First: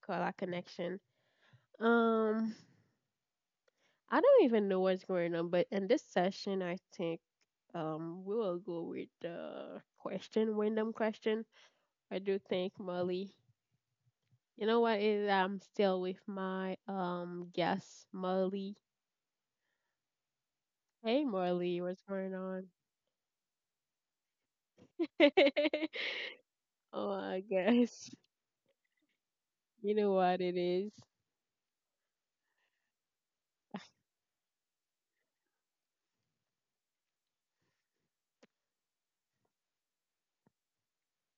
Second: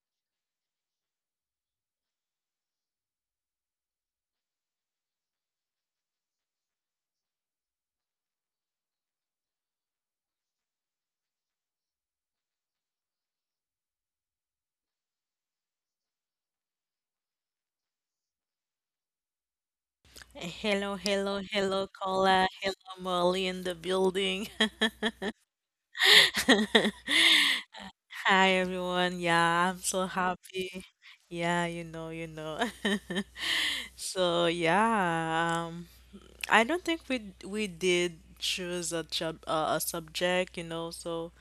Color Connection. Um, I don't even know what's going on, but in this session, I think we will go with the question, random question. I do think Molly. You know what? Is I'm still with my guest Molly. Hello, Hey hello, Molly, hello, what's going Cola. on? Hello, Molly in the building. Oh, I guess Hi, everyone. Yeah, I'm you so know what it happy. is. Yeah, you know, you know. So yeah, I don't think we did choose a job a subject, you know. So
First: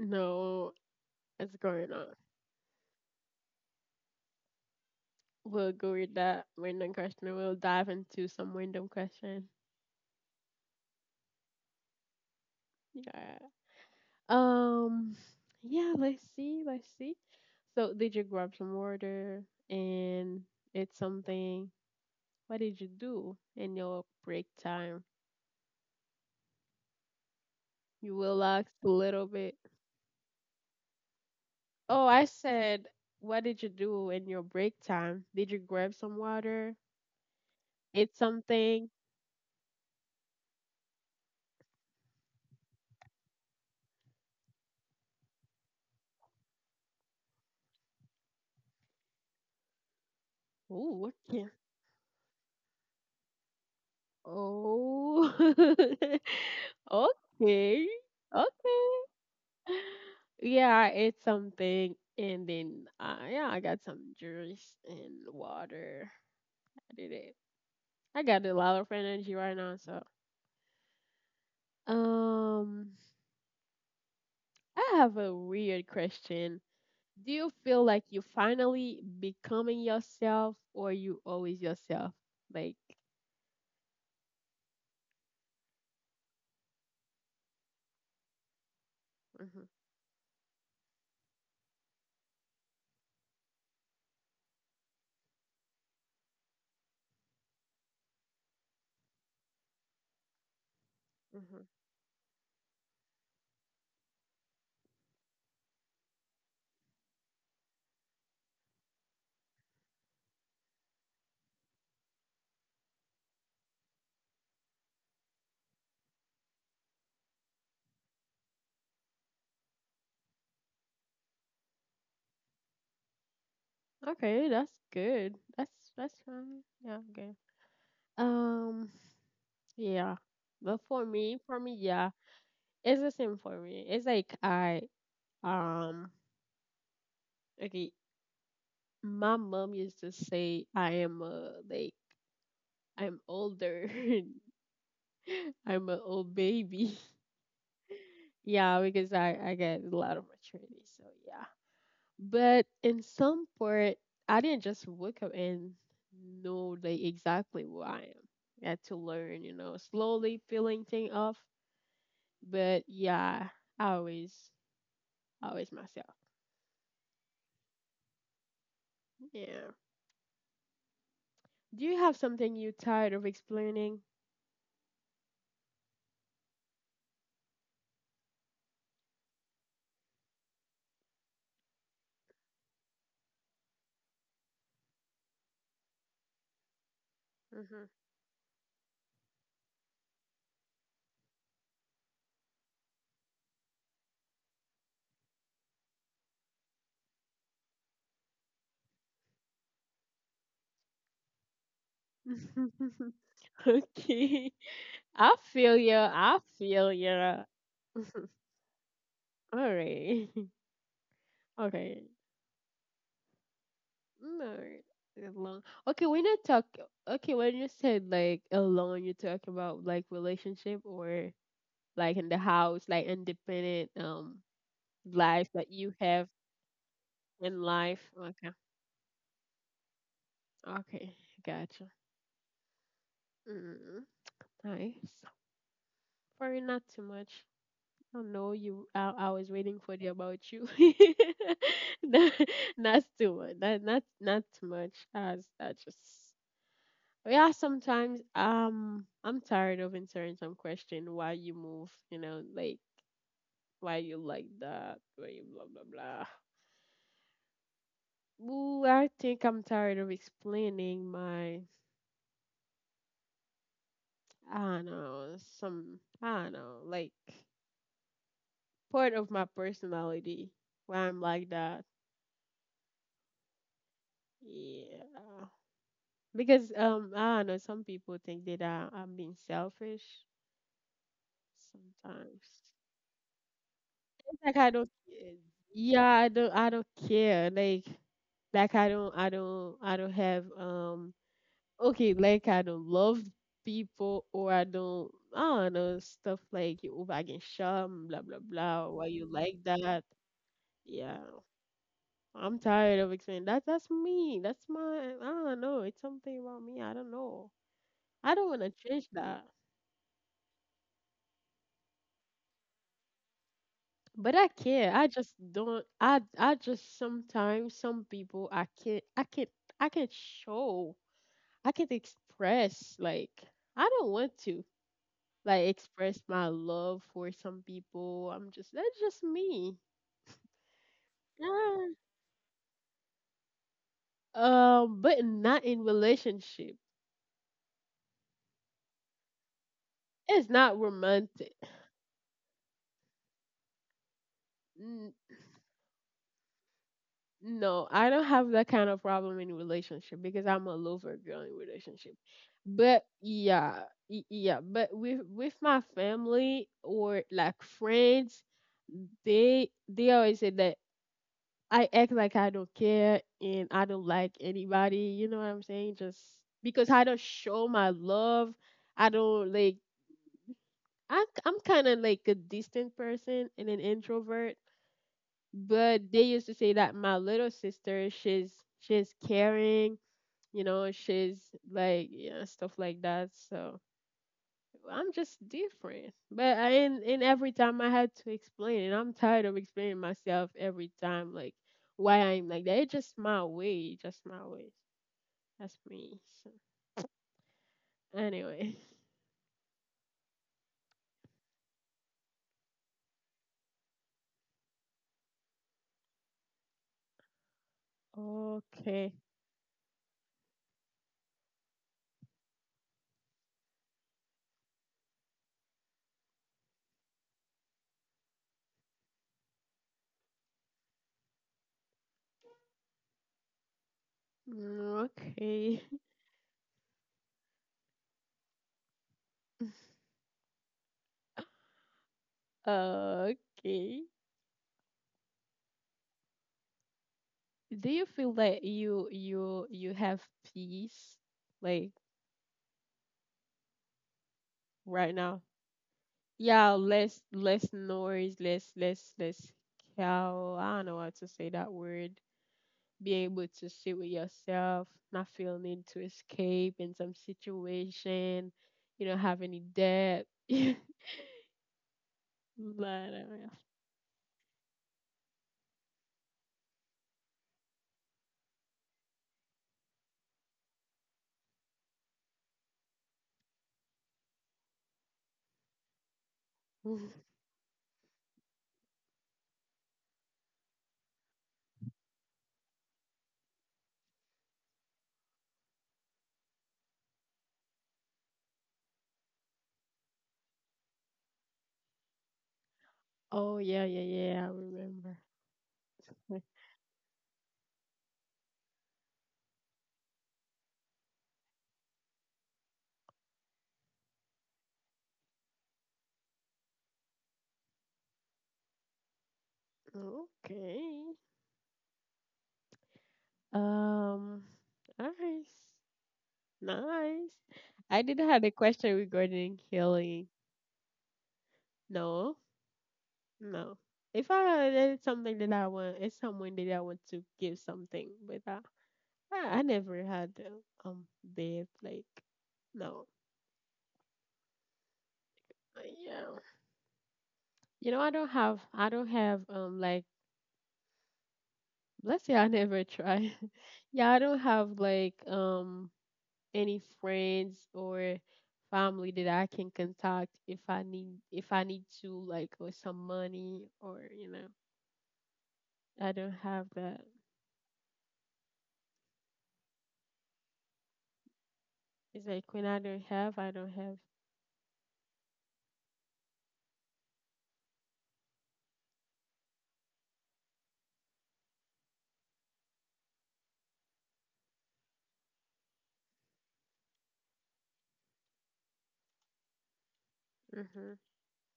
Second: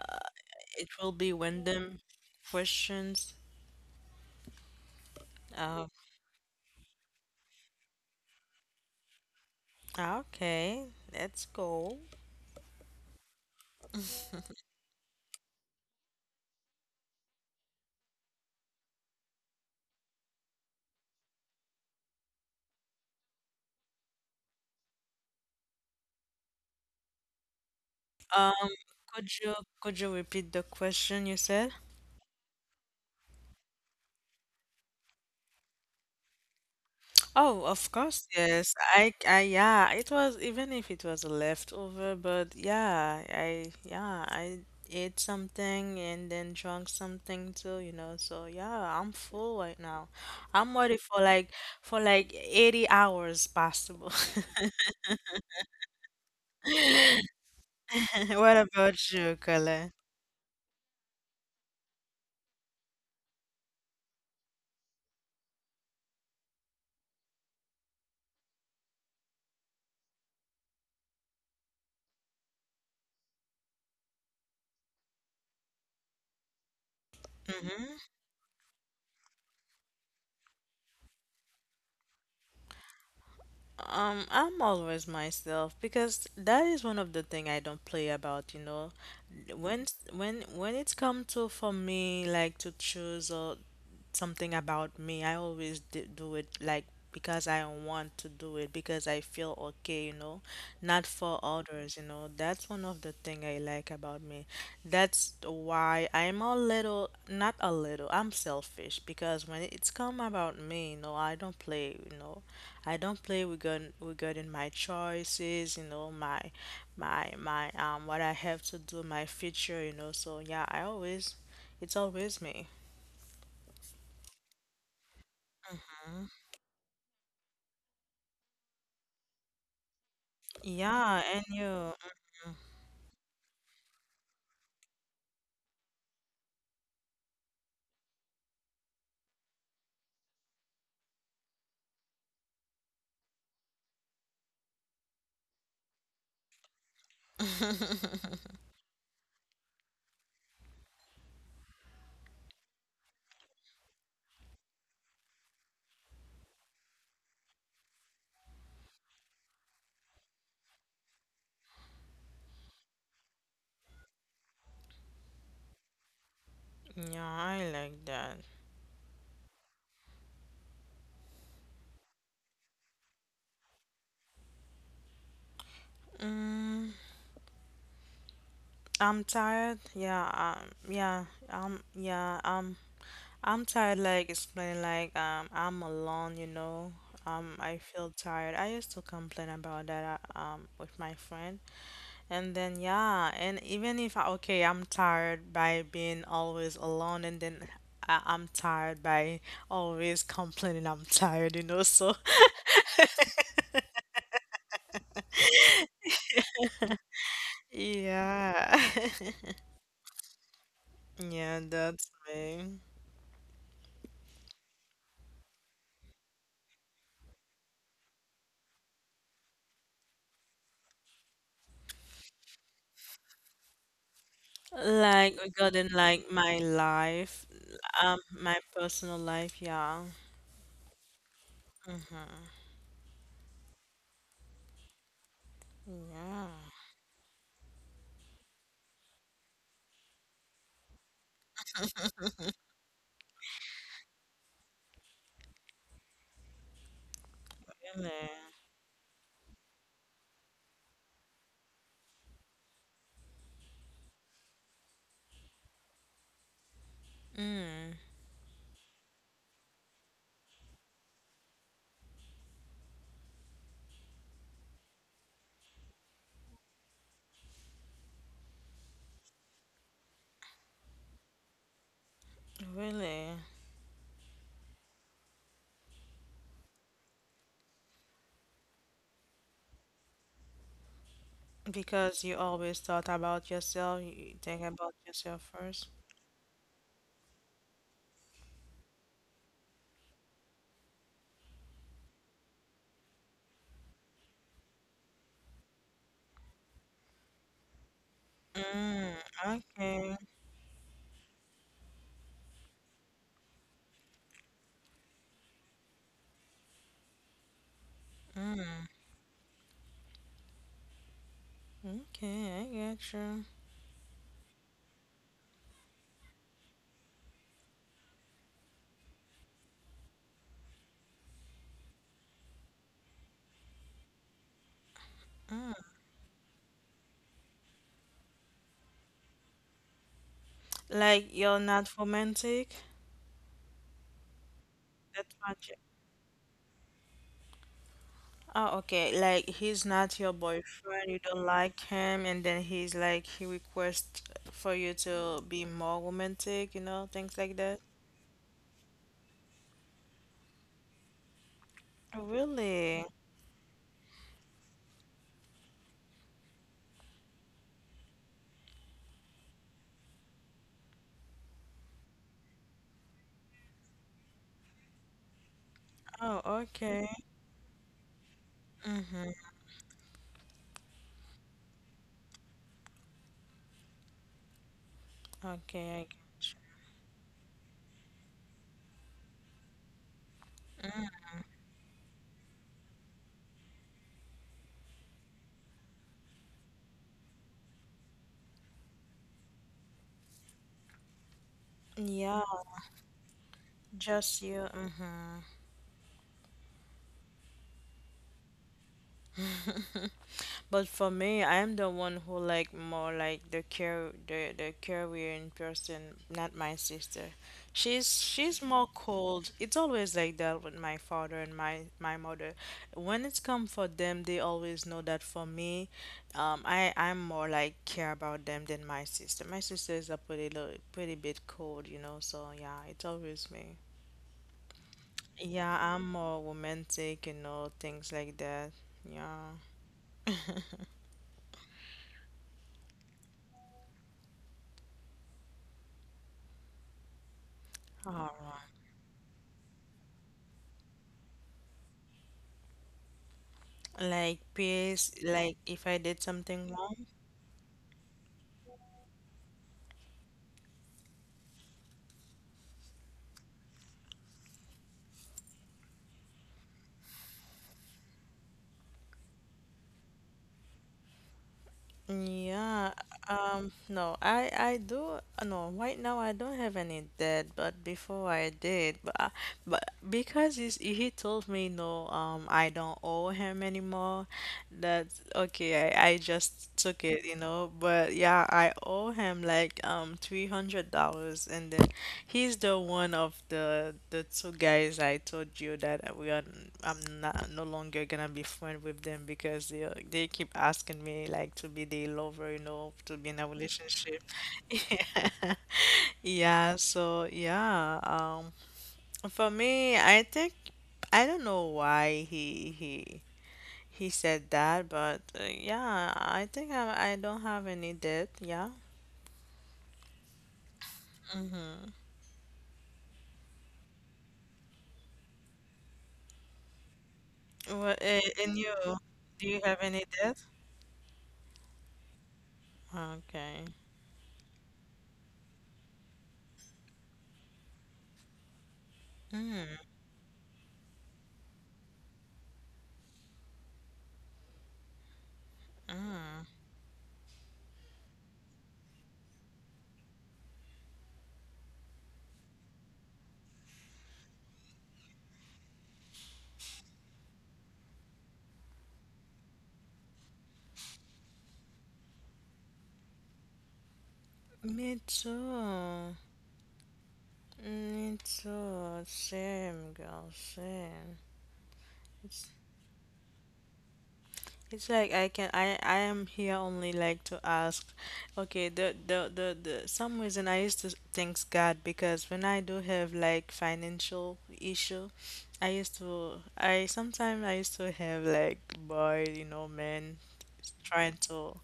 No, it will be what's going random on? questions. We'll Uh, go with that random question. We'll dive into some random question. okay, let's go. Yeah. Um. Yeah. Let's see. Let's see. So, did you grab some water and eat something? What did you do in your break time? You Um, relaxed a little could you bit. could you repeat the question you said? Oh, I said, what did you do in your break time? Did you grab some water? Oh, of Eat course, yes. something. Yeah, it was, even if it was a leftover, but yeah, yeah, I ate something and then drank something too, you know. So yeah, I'm full right now. I'm ready Ooh, okay. For like 80 hours possible. Oh. Okay. What Okay, about you, Colin? yeah, I ate something and then yeah, I got some juice and water. I did it. I got a lot of energy right now, so um I have a weird question. Do you feel Mm-hmm. like you finally becoming yourself or you always yourself? Like I'm always myself because that is one of the thing I don't play about, you know. mhm, When s- when it's come to for me like to choose or something about me. I always do it like because I want to do it because I feel okay, you know, not for mhm. others, you know. That's one of the thing I like about me. That's why I'm a little, not a little, I'm selfish because when it's come about me, you know, I don't play, you know, I don't play regarding my choices, you know, my what I have to do, my future, you know. So yeah, I always, it's always me. Okay, that's good. That's fine. Yeah, okay. Um yeah. But Yeah, and for me, you, yeah. It's the same for me. It's like I Um, okay, my mom used to say I am a like I'm older. I'm an old baby. Yeah, because I get a lot of maturity. So yeah, but in some part, I didn't just wake up and know like exactly who I am. I had to learn, you know, slowly peeling thing off. But yeah, I always always myself. yeah, I like that. Yeah. Do you have something you tired of explaining? I'm tired. Yeah, um, yeah, um, yeah, um, I'm tired. Like explaining, like, I'm alone. You know, I Mm-hmm. feel tired. I used to complain about that, with my friend, and then yeah, and even if I, okay, I'm tired by being always alone, and then I'm tired by always complaining. I'm tired. You know, so Okay. I feel you. I feel you. yeah, All right. yeah, that's Okay. me. No. Alone. Okay, when you talk okay, when you said like alone, you talk about like relationship or like in the house, like independent Like life that regarding you have like my life, in life. Okay. my personal life, yeah. Okay. Gotcha. Mm-hmm. Mm, nice. Yeah, Sorry, not too much. Oh no, you! I was waiting for the about you. No, not too much. Not too much. As I just yeah. really, Sometimes I'm tired of answering some question. Why you move? You know, like why you like that? Why you blah blah blah. Ooh, I think I'm tired of explaining my. I don't know some. I don't know like part of my personality. Why I'm like that. really. Yeah. Because I don't know. Some people think that I'm being selfish Because you sometimes. always thought about yourself, you It's think like I about don't yourself care. first. Yeah, I don't. I don't care. Like I don't. I don't. I don't have. Okay. Like I don't love people, or I don't. I don't know stuff like you over can sham, blah blah blah, or why you like that? Okay, Yeah. I'm tired of explaining that. That's me. That's my. I don't know. It's something about me. I don't know. I don't want to change that. okay, I get you. But I can't. I just don't. I just sometimes some people I can't. I can't. I can't show. I can't express. Like I don't want to. Like express my love for some people. I'm just that's just me. Like you're not Yeah. romantic. But That's what not you. in relationship. Oh, okay. Like he's not your It's not boyfriend. You don't romantic. like him, and then he's like he requests for you to be more romantic. You know, things like that. No, I don't have that kind of problem in relationship because I'm a lover girl in Oh, relationship. really? But yeah, yeah, but with my family or like friends, they always say that I act like I don't care and I don't like anybody, you know what I'm saying? Just Oh, because I okay. don't show my love, I Mm-hmm. don't like I'm kind of like a distant person and an introvert Okay, I but they get used to say that my little sister she's caring you know she's like yeah stuff like that so I'm just different but I and every time I had to explain and I'm tired of explaining myself every time like you. why Yeah, I'm like that. It's just my way, just just my you. way, Mm-hmm. that's me. So anyway, But for me, I am the one who like more like the care the career in person, not my sister. She's more okay. cold. It's always like that with my father and my mother. When it's come for them, they always know that for me, I I'm more like care about them than my sister. My sister is a pretty little, pretty bit cold, you know. So yeah, it's always me. Mm, Yeah, okay. I'm more romantic, you know, things like that. Yeah. Okay, do you All feel that right. you have peace like Like peers, right now? like if I did something Yeah, wrong. less less noise, less cow. I don't know how to say that word. Being able to sit with yourself, not feeling need to escape in some situation. You don't have any debt. Yeah, But, no, I do no, right now I don't have any debt, but before I did, but I, but because he's, he told me no, I don't owe him anymore. That's okay. I just took it, you know. But yeah, I owe him like $300 and then he's the one of the two guys I told you that we are I'm not no longer gonna be friend with them because they keep asking me like to be their lover, you know, to be in a oh yeah, yeah, relationship. yeah. I remember. Yeah, Like, yeah so yeah, for me I think I don't know why he said that, but yeah, I think I don't have any debt, yeah. okay. Mm-hmm. Um. Nice. Nice. Well, I did have a and you, question do you regarding have any healing. debt? No. Okay. No. If I it's something that I want, it's someone that I want to give something, but I I, Mm, I never had bad like no. Yeah. mm. You know, I don't have like let's say I never try. Yeah, I don't have like any friends or family that I can contact if I need to like or some money or you know. Me too. I don't have that. Me too. Same, girl. Same. It's It's like when I don't have, I don't have. it's like I can I am here only like to ask. Okay, the some reason I used to thank God because when I do have like financial issue, I used to I sometimes I used to have like boy, you know, men trying to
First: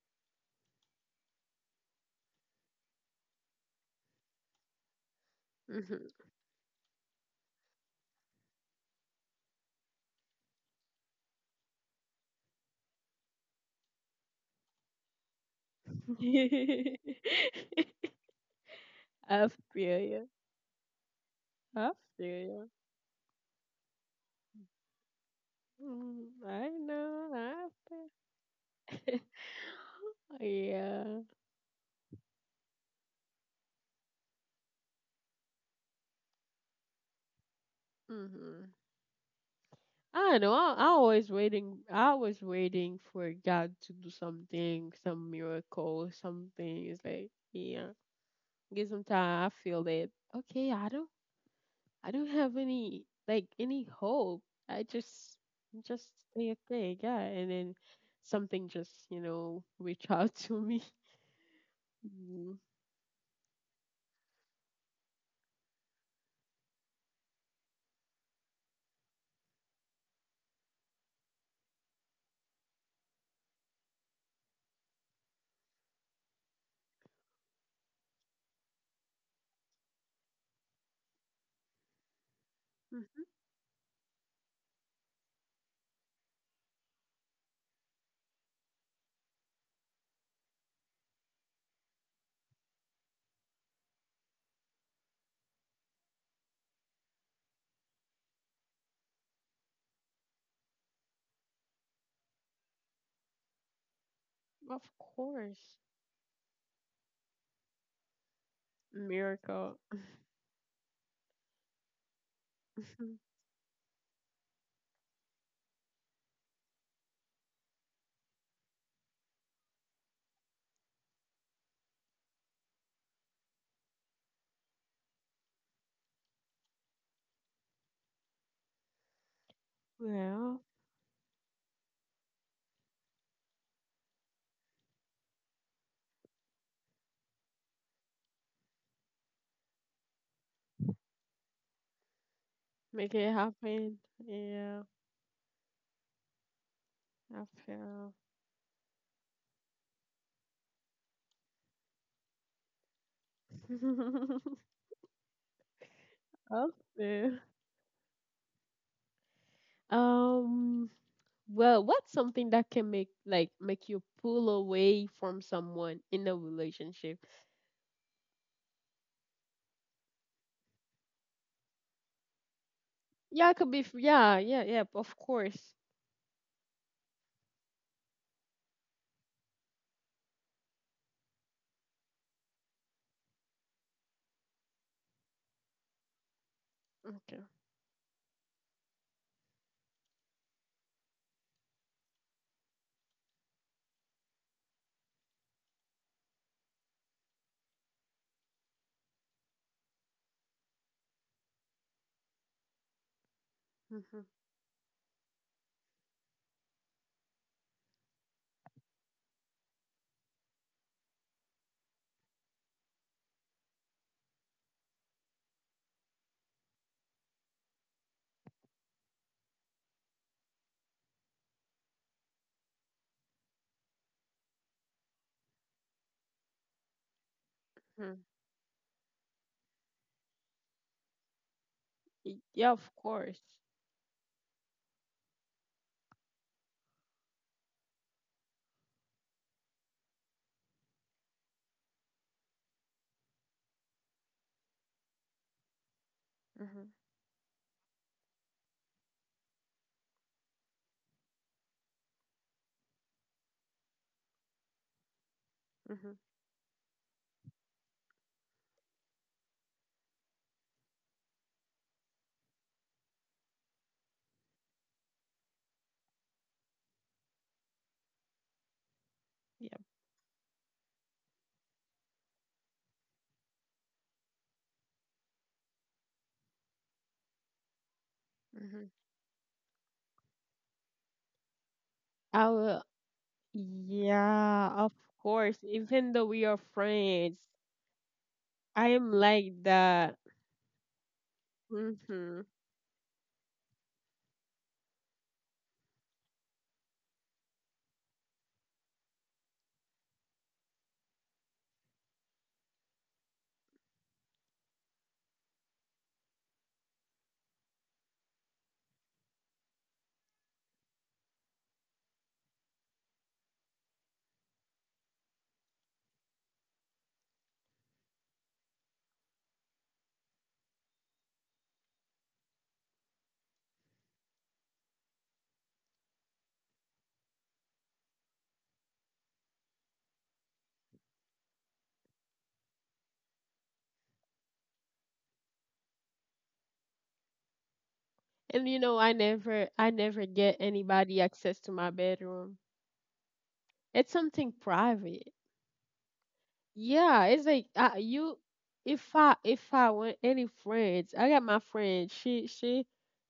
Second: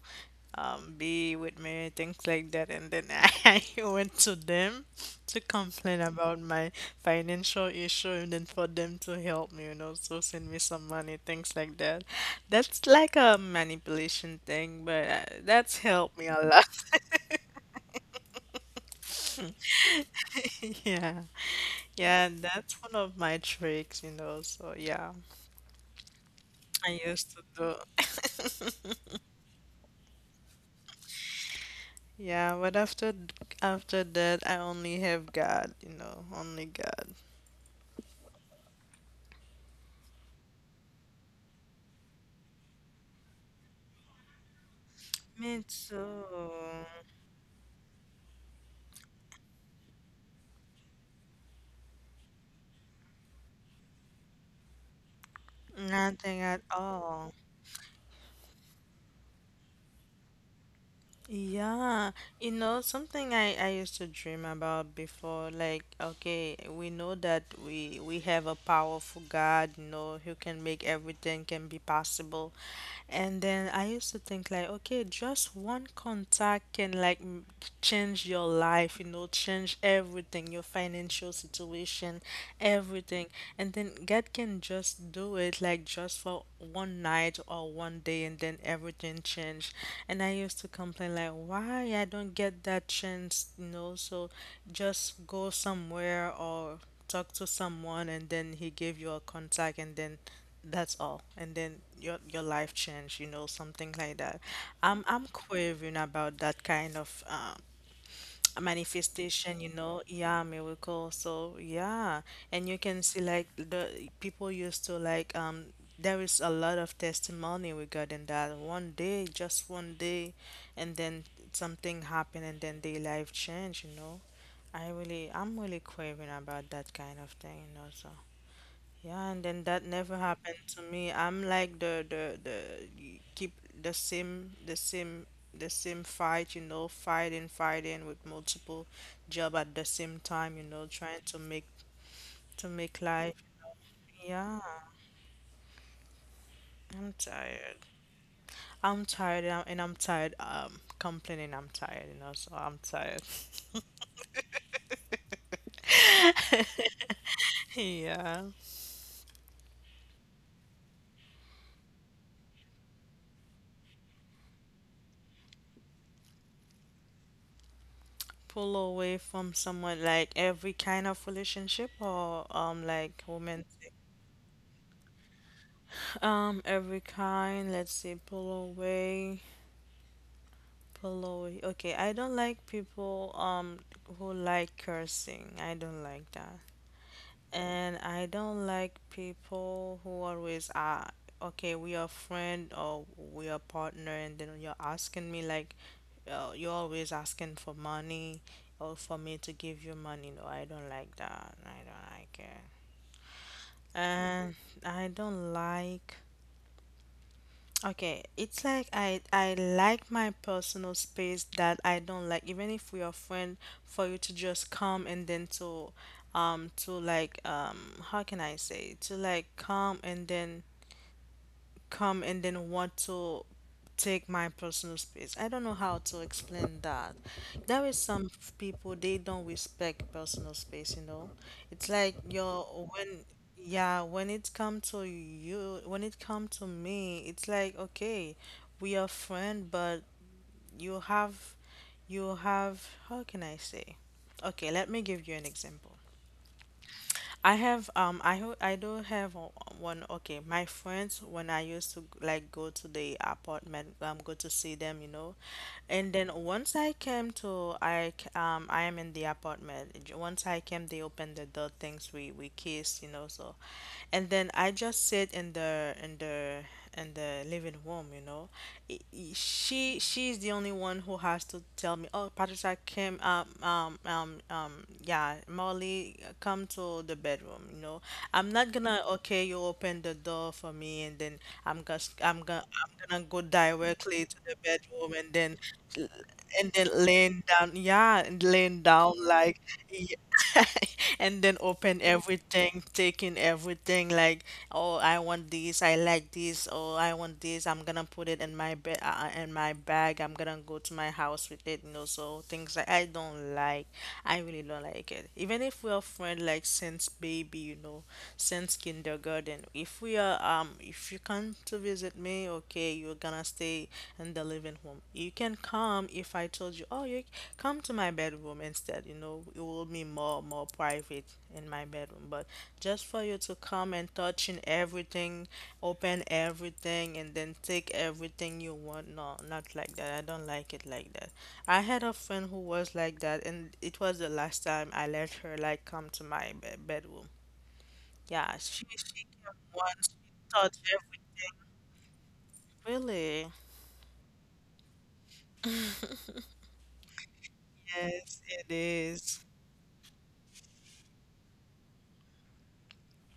be with me, things like that. And then I went to them to complain Mhm. about my financial issue and then for them to help me, you know, so send me some money, things like that. That's like a manipulation thing, but that's helped me a lot. I feel you. Yeah. I feel Yeah, you. that's one of my tricks, you know, so yeah, Mm, I I know. used to I feel. do. yeah. Yeah, but after that, I only have God, you know, only God. Hmm, I don't know. I always waiting. I was waiting for God to do something, some Me miracle, too. something. It's like yeah. Because sometimes I feel that okay, I don't have any like any hope. I just Nothing say at okay, yeah, all. and then something just you know reach out to me. Yeah, you Mm. know, something I used to dream about before, like, okay, we know that we have a powerful God, you know, who can make everything can be possible. And then I used to think like, okay, just one contact can like change your life, you know, change everything, your financial situation, Mhm. everything. And then God can just do it like just for one night or one day and then everything changed. And I used to complain like, why I don't get that chance, you know, so just go somewhere or talk to someone and then he gave you a contact and then that's all. And then your life change, you know, something like that. Of I'm course, craving about that kind of manifestation, you miracle. know, yeah, miracle. So yeah. And you can Mhm. see like the people used to like there is a lot of testimony regarding that. One day, just one day, and then something happened and then their life changed, you know. I'm really craving about that kind of thing, you know, so yeah, and then that never Yeah, happened to me. I'm like keep the same the same fight, you know, fighting, fighting with multiple job at the same time, you know, trying to make make it life. happen. Yeah, Yeah, I'm I tired. feel. I'm tired and and I'm tired complaining I'm tired, you know, so I'm tired. Okay. Yeah. Um. Well, what's something that can make like make you pull away from someone in a relationship? Pull away from someone like every kind of relationship or like Yeah, it women. could be. Yeah, yeah, yeah. Of course. Every kind. Let's see, pull away. Okay, I don't like people who like cursing. I don't like that, Okay. and I don't like people who always are. Okay, we are friend or we are partner, and then you're asking me like, you're always asking for money or for me to give you money. No, I don't like that. I don't like it. Mm-hmm. And I don't like okay, it's like I like my personal space that I don't like even if we are friend for you to just come and then to how can I say to like come and then want to take my personal space. I don't know how to explain that. There is Mm-hmm. some people they don't respect personal space, you know. It's like your Yeah, of when course. yeah, when it come to you, when it come to me, it's like okay, we are friend, but you have you have how can I say? Okay, let me give you an example. Mm-hmm. I have I do have o- one okay my friends when I used to like go to the apartment go to see them you know and Mm-hmm. then once I came to I am in the apartment once I came they opened the door things we kissed you know so and then I just sit in the living room, you know. Yeah. She she's the only one who has to tell me, "Oh, Patricia came yeah, Molly come to the bedroom," you know. I'm not Mm-hmm. gonna, "Okay, you open the door for me and then I will. I'm gonna go directly to the Yeah, of bedroom and then course. Even though we are laying friends, down, yeah, and laying I down am like, like y- that. and then open Mm-hmm. everything, taking everything, like, oh, I want this, I like this, oh, I want this, I'm gonna put it in my bed, in my bag, I'm gonna go to my house with it, you know, so things like I don't like, I really don't like it. Even if we are friends, like since baby, you know, since kindergarten, if we are, if you come to visit is it me? Okay, you're gonna stay in the living room. You can come if I told you, oh, you come to my bedroom instead. You know, it will be more private in my bedroom. But just for you to come and touching everything, open everything, and then take everything you want. No, not like that. I don't like it like that. I had a friend who was like that, and it was the last time I let her like come to my bedroom. Yeah, And you she know, came I once, never she get touched anybody everything. access to my bedroom. Really? It's something private. Yeah, it's like Yes, you. it is. If I want any friends, I got my friend. She she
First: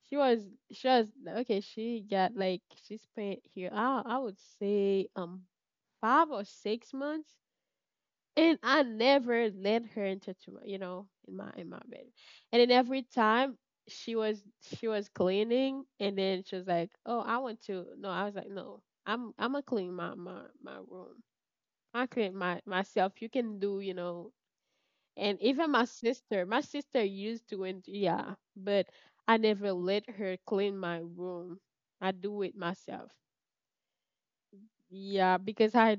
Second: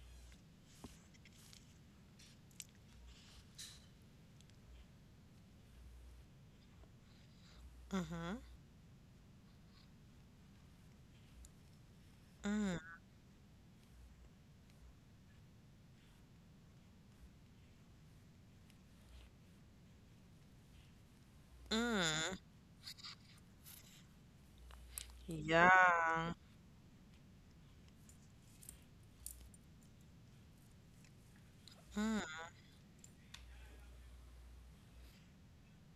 she was she was okay. She got like she spent here. I would say five or six months, and I never let her into to my you know in my bed, and then every time she was she was cleaning, and then she was like, oh, I want to. No, I was like, no, I'm gonna clean my my room. I clean my myself. You can do, you know, and even Yeah. My sister used to it yeah but I never let her clean my room. I do it myself. Yeah, because i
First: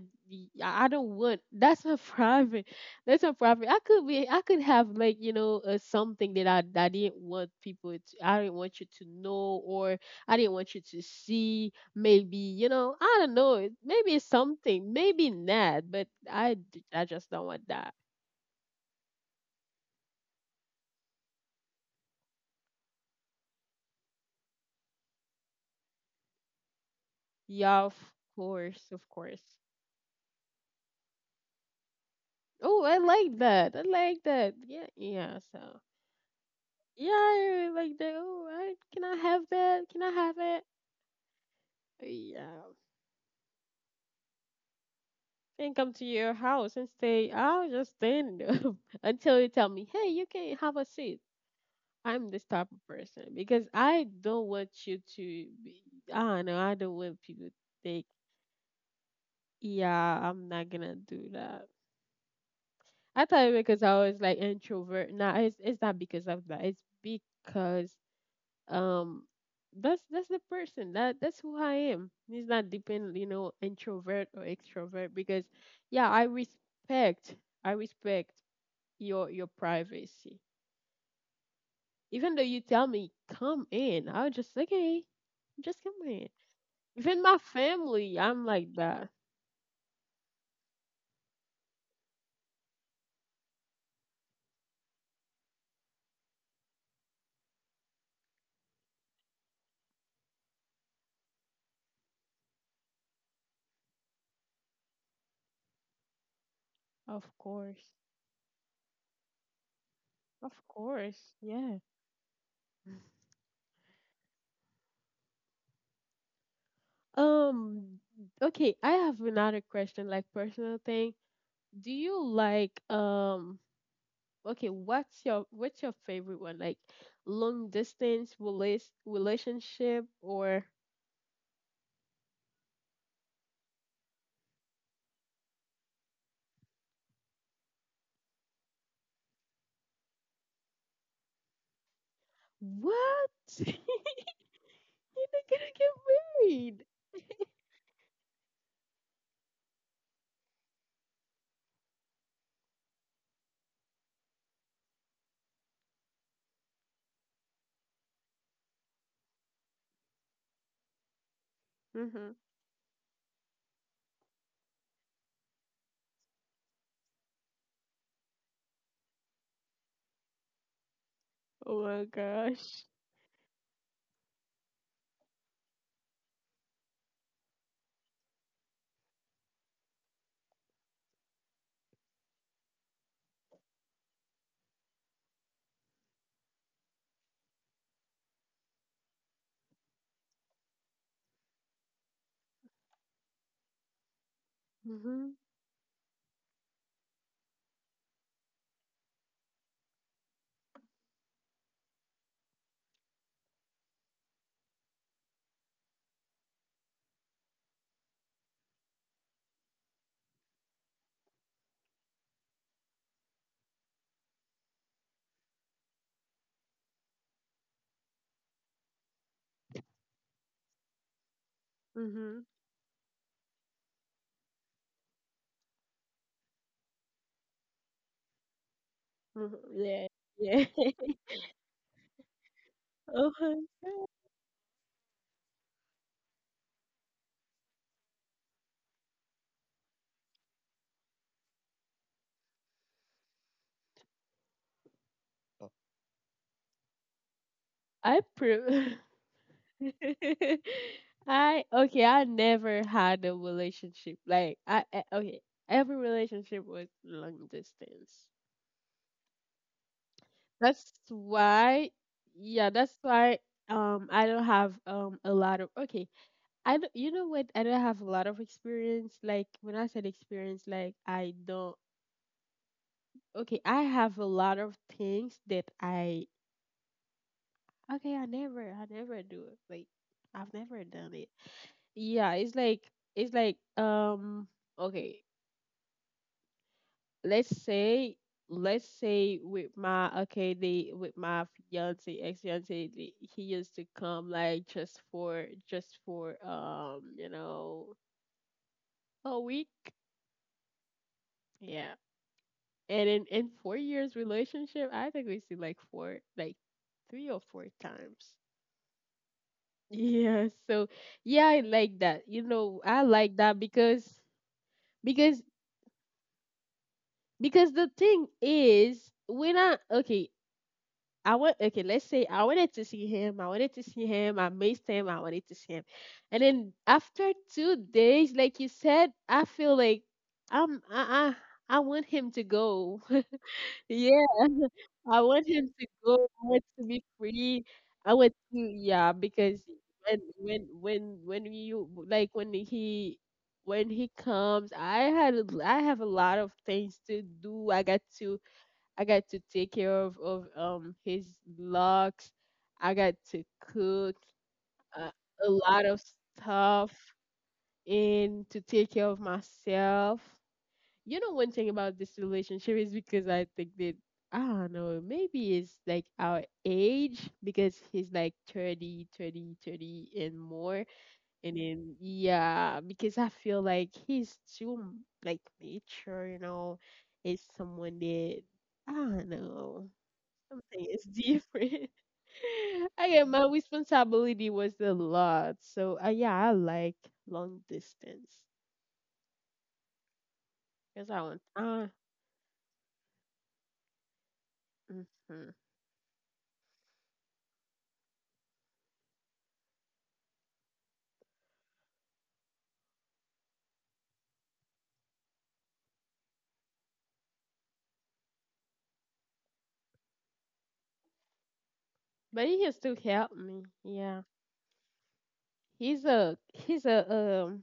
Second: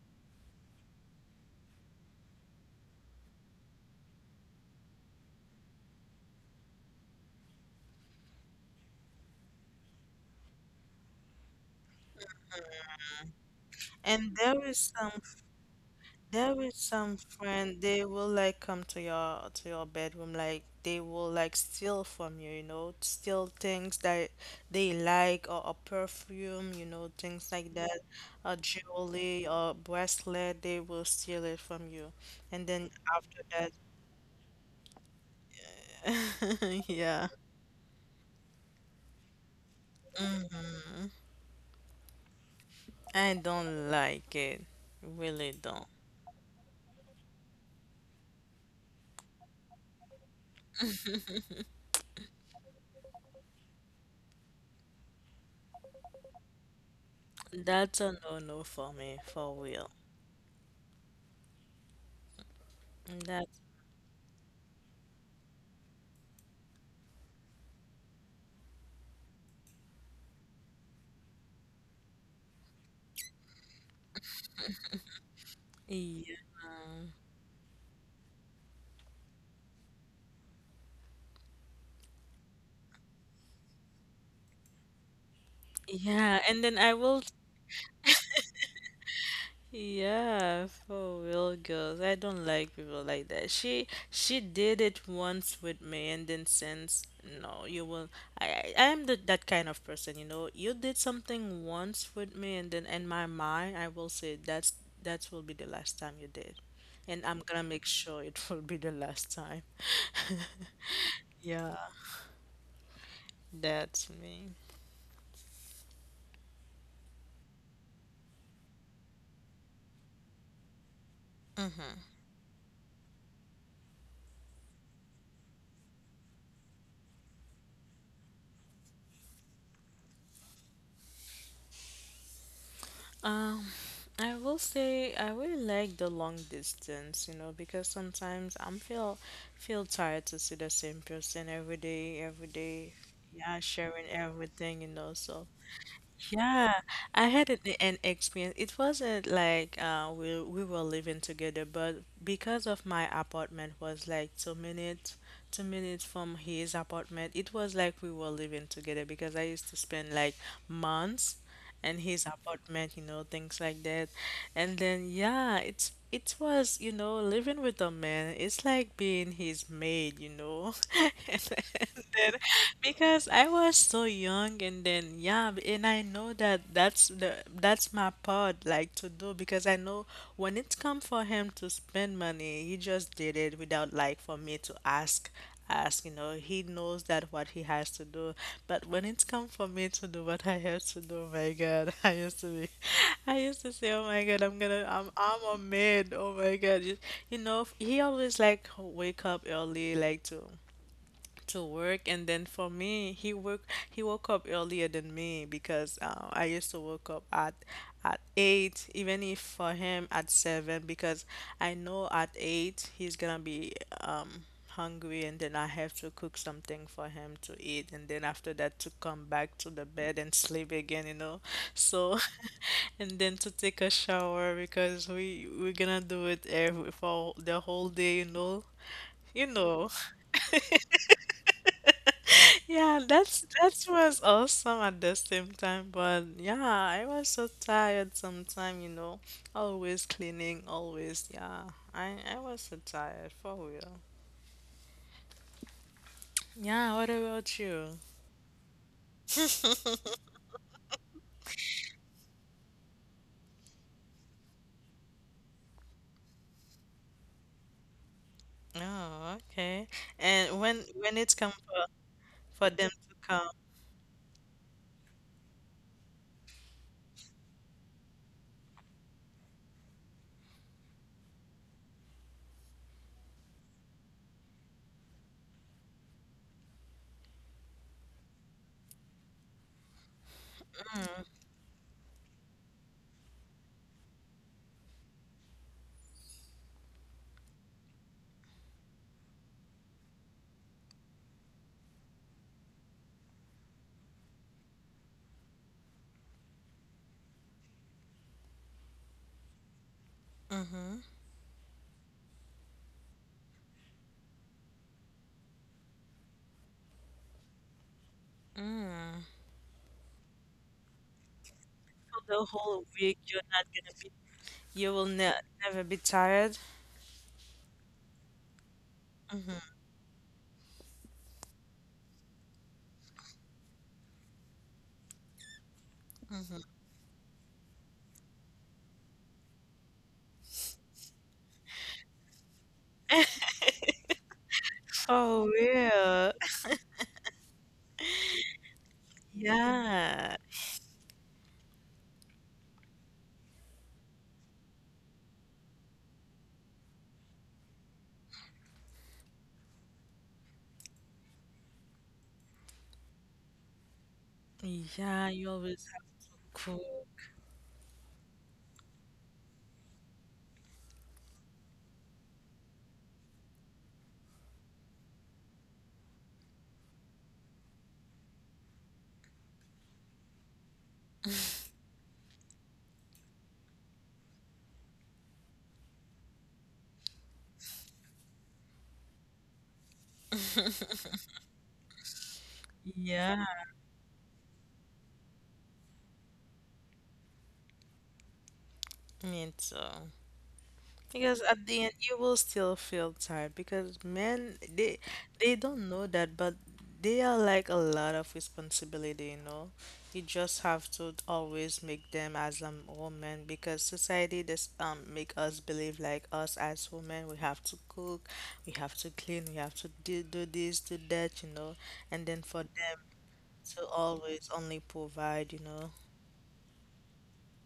i don't want that's a private. That's a private. I could be I could have like you know something that I didn't want people to I didn't want you to know or I didn't want you to see maybe you know I don't know it- maybe it's And something maybe not but i there is d- i some just don't want friend that. they will like come to your bedroom like they will like steal from you, you know, steal things that they like or a perfume, you know, things like Yeah, of that, a course, of course. jewelry or bracelet, they will steal it from you. And Oh, then I like after that. I like that. Yeah, yeah. So that, yeah, yeah, I really like that. Oh, I, can I have that? Can I have it? Yeah. I don't like it. Really And don't. come to your house and stay. I'll just stay in the, until you tell me, hey, you can have a seat. I'm this type of person because I don't want you to be. I don't know. I don't want people to That's think, a no-no for me, for real. yeah, I'm not gonna do that. I thought it That's because I was like introvert. Nah, it's not because of that. It's because um that's the person that that's who I am. It's not depend you know introvert or extrovert because yeah yeah, I respect your privacy. Even though you tell me come in, I was just like okay, just come in. yeah, and then I Even will, my family I'm like that. yeah, for real girls. I don't like people like that. She did it once with me, and then since no, you will. I am the, that kind of person, you know. You did something once with me, and then in my mind, I will say that will be the last time you did, Of and I'm gonna make course, sure it will be the last time. of course. Yeah, Yeah. that's me. um okay, I have another question like personal thing. Do you like okay, what's your favorite one? Like long distance relas relationship or Uh, I will say I really like the long distance, you know, because sometimes I'm feel feel tired to see the same person every day, every day. what? Yeah, You're sharing everything, you know. not So gonna get yeah, married. I had an experience. It wasn't like we were living together, but because of my apartment was like two minutes from his apartment, it was like we were living together because I used to spend like months in his Mm-hmm. apartment, you know, things like that. And then yeah, it was, you know, living with a man, it's like being his maid, you know. And Oh my then gosh. because I was so young and then yeah, and I know that that's my part like to do because I know when it's come for him to spend money, he just did it without like for me to ask. You know, he knows that what he has to do. But when it's come for me to do what I have to do, oh my God, I used to be, I used to say, oh my God, Mm-hmm. I'm a maid. Oh my God, you know, he always like wake up early, like to work and then for me he woke up earlier than me because I used to wake up at 8 even if for him at 7 because I know at 8 he's gonna be um hungry and then I have to cook something for him to eat and then after that to come back to the bed and sleep again, you know, so Mm-hmm. and then to take a shower because we're gonna do it every for the whole day, you know, you Hmm. know, Yeah. Yeah. yeah, Oh that's my that god. was awesome at the same time, but yeah, I was so tired sometime, you know, always cleaning, always, yeah. I was so tired for real. Yeah, what about you? I prove. I okay. I never had a relationship. Like okay. Every relationship was long distance. Oh, okay. And when That's when it's come why, for yeah, them that's to why come I don't have a lot of okay. I don't, you know what? I don't have a lot of experience. Like when I said experience, like I don't okay, I have a lot of things that I okay, I never do it. Like I've never done it. Yeah, it's like okay. Let's say, let's say with my, okay, the with my fiance, ex fiance, he used to come like just for, just for you know, a week. Yeah. And in 4 years relationship, I think we see like four, like three or four times. Yeah, so yeah, I like for that, the you know, whole I week, like you're that not gonna because, be, you will ne because never be tired. because the thing is Mhm. when I, okay, I went, okay, let's say I wanted to see him. I wanted to see him. I missed him. I wanted to see him. And then after 2 days, like you said, I feel like I I want him to go. Yeah. I For want him to go. real. I want to be free. I want to, yeah, because when Yeah. when when when you like when he, when he comes, I have a lot of things to do. I got to take care of his locks. I got to cook uh, Yeah, you a always lot of have to stuff cook. and to take care of myself. You know, one thing about this relationship is because I think that I don't know, maybe it's like our age because he's like 30, thirty, 30 and more. And then, yeah, because I feel like he's too like mature, you know, it's someone that I don't know. Something is different. Okay, Yeah. my responsibility was a lot. So yeah, I like long distance Me too. because I Because want. at the end, you will still feel tired because men, hmm. they don't know that, but they are like a lot of responsibility, you know. You just have to always make them as a woman because society does make us believe like us as women, we have to cook, we have to clean, we have to do, do this, do that, you know. And then But for he has to them help me. to Yeah, always only provide, you know. he's a um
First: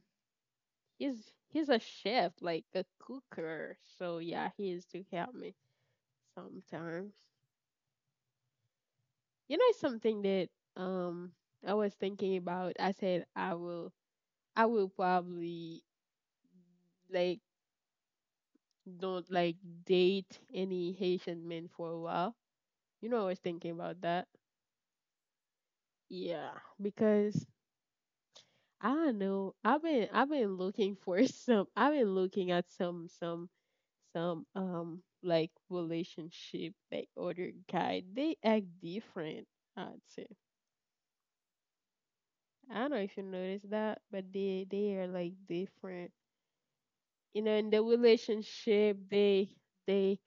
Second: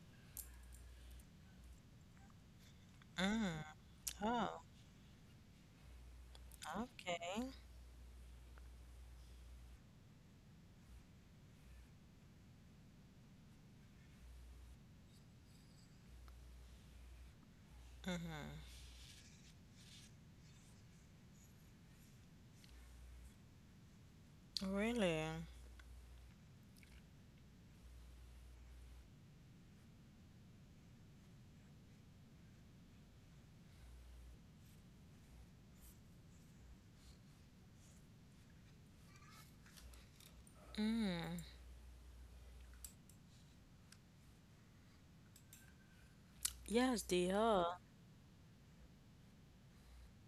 he's he's a chef, like a cooker. So yeah, Oh, he has to help me sometimes. okay. You know something that um I was thinking about. I said I will, I will probably, like, don't like date any Haitian men for a while. You know, I was thinking about that. Really? Yeah, because I don't know. I've been looking for some. I've been looking at some some like relationship, like other guy. They act different. I'd say. I don't know if you noticed that, but they are like different. Yes, they You know, in are. the relationship, they,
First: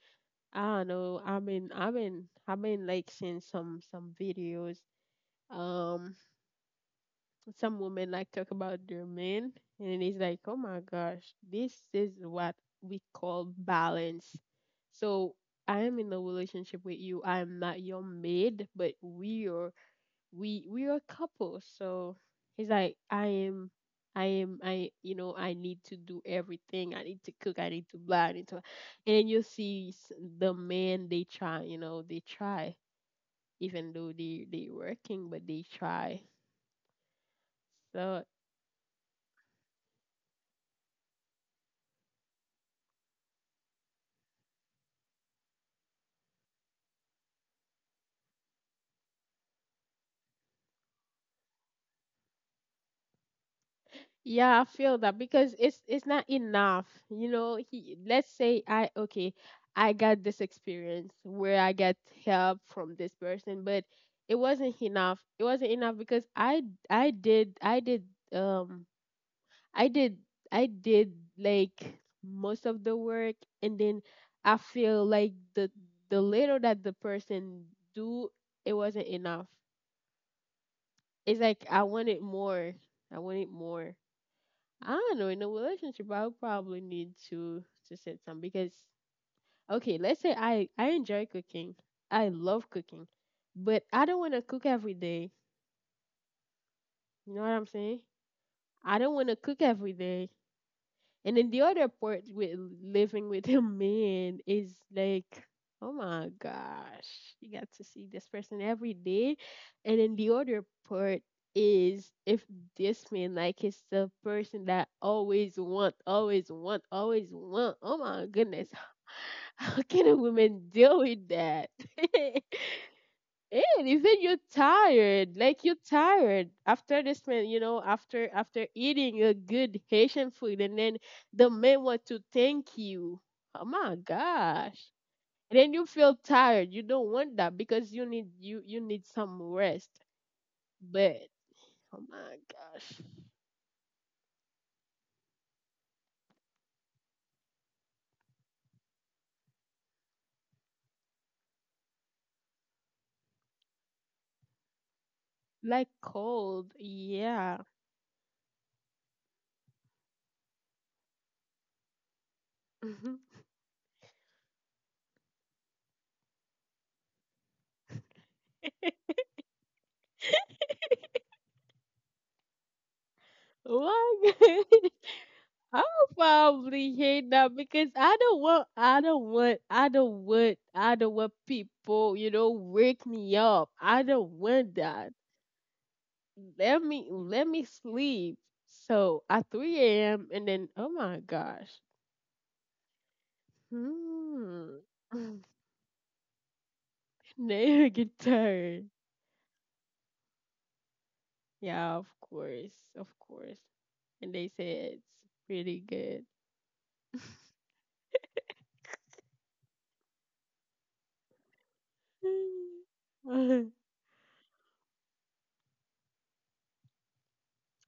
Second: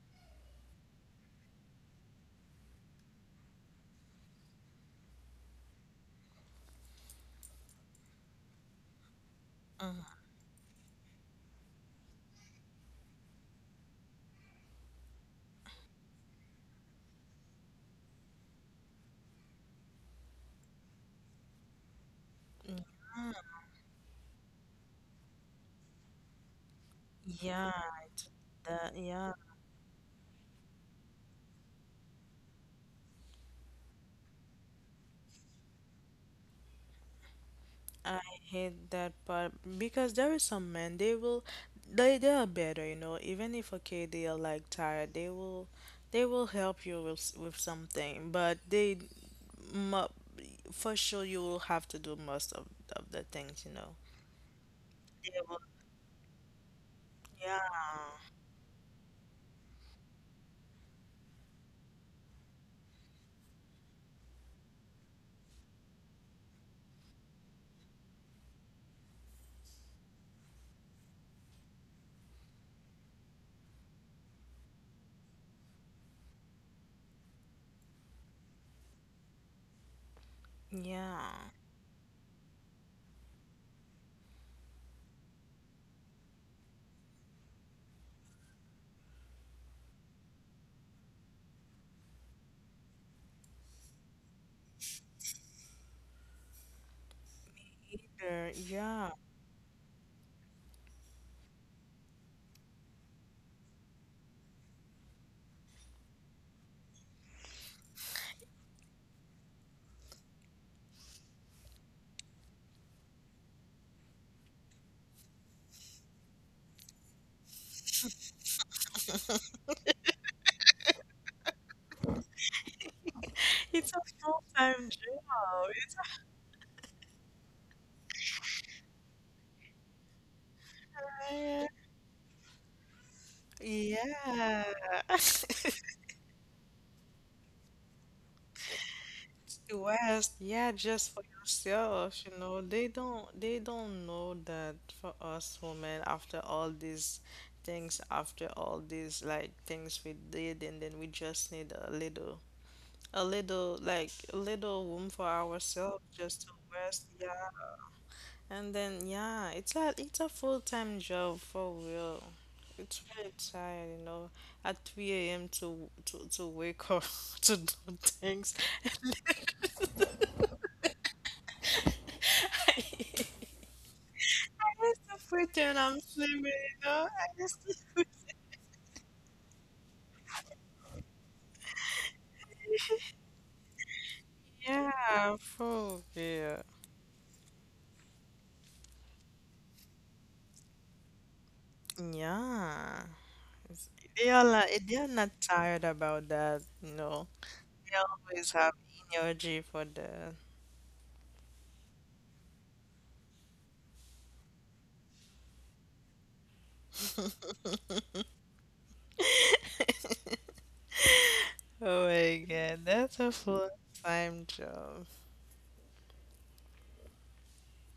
I don't know. I mean, I've been like seeing some videos. Um, some women like talk about their men, and it is like, oh my gosh, this is what we call balance. So I am in a relationship with you. I am not your maid, but we are, we are a couple. So he's like, I am, I am, I you know, I need to do everything, I need to cook, I Yeah, need to blah, it's I need to. And that then yeah, you see the men, they try, you know, they try even though they working, but they try. I So hate that part because there is some men they will they are better, you know. Even if okay they are like tired, they will help you with with something, but mu- for sure you will have to do most of the things, you know. yeah, I feel that They because will, it's not enough. You yeah, know, he, let's say I, okay, I got this experience where I got help from this person, but it wasn't enough. It wasn't enough because I did um I did I did like most of the work. And then I feel like the little that the person do, it wasn't enough. It's yeah, like I wanted more. I wanted more. I don't know. In a relationship, I'll probably need to set some. Because, okay, let's say I enjoy cooking. I love cooking, but I don't want to cook every day. You know what I'm saying? sure, I yeah. don't want to cook every day. And then the other part with living with a man is like, oh my gosh, you got to see this person every day. And then the other part is if this man, like, is the person that always want, always want, always want. Oh my goodness, how can a woman deal with that? And It's a even you're full-time tired, like you're job. tired after this man, you know, after, after eating a good Haitian food, and then the man It's, want to thank you. Oh my yeah. gosh! And then you feel tired. You don't want that because you you need some To rest. West, yeah, just But for oh yourself, you my know. Gosh, They don't know that for us women, after all these things, after all these like things we did, and then we just need a little like a little room for like ourselves just to cold, rest, yeah. yeah. And then yeah, it's a full-time job for real. It's very tired, you know, at 3 a.m. to to wake up to do things. Why? It's a I'm I'll swimming, you probably know. I hate that just because I don't want, I don't want, I don't want, I don't want people, you know, wake me up. I don't want that. yeah, for real. Let me sleep. So at 3 a.m., and then, oh my gosh, Yeah. It's- They are like, hmm, they are not tired about that, you know. now They you get always have tired. energy for that. Yeah, of course, of course. And they say it's pretty good. Oh my God, that's a full-time job.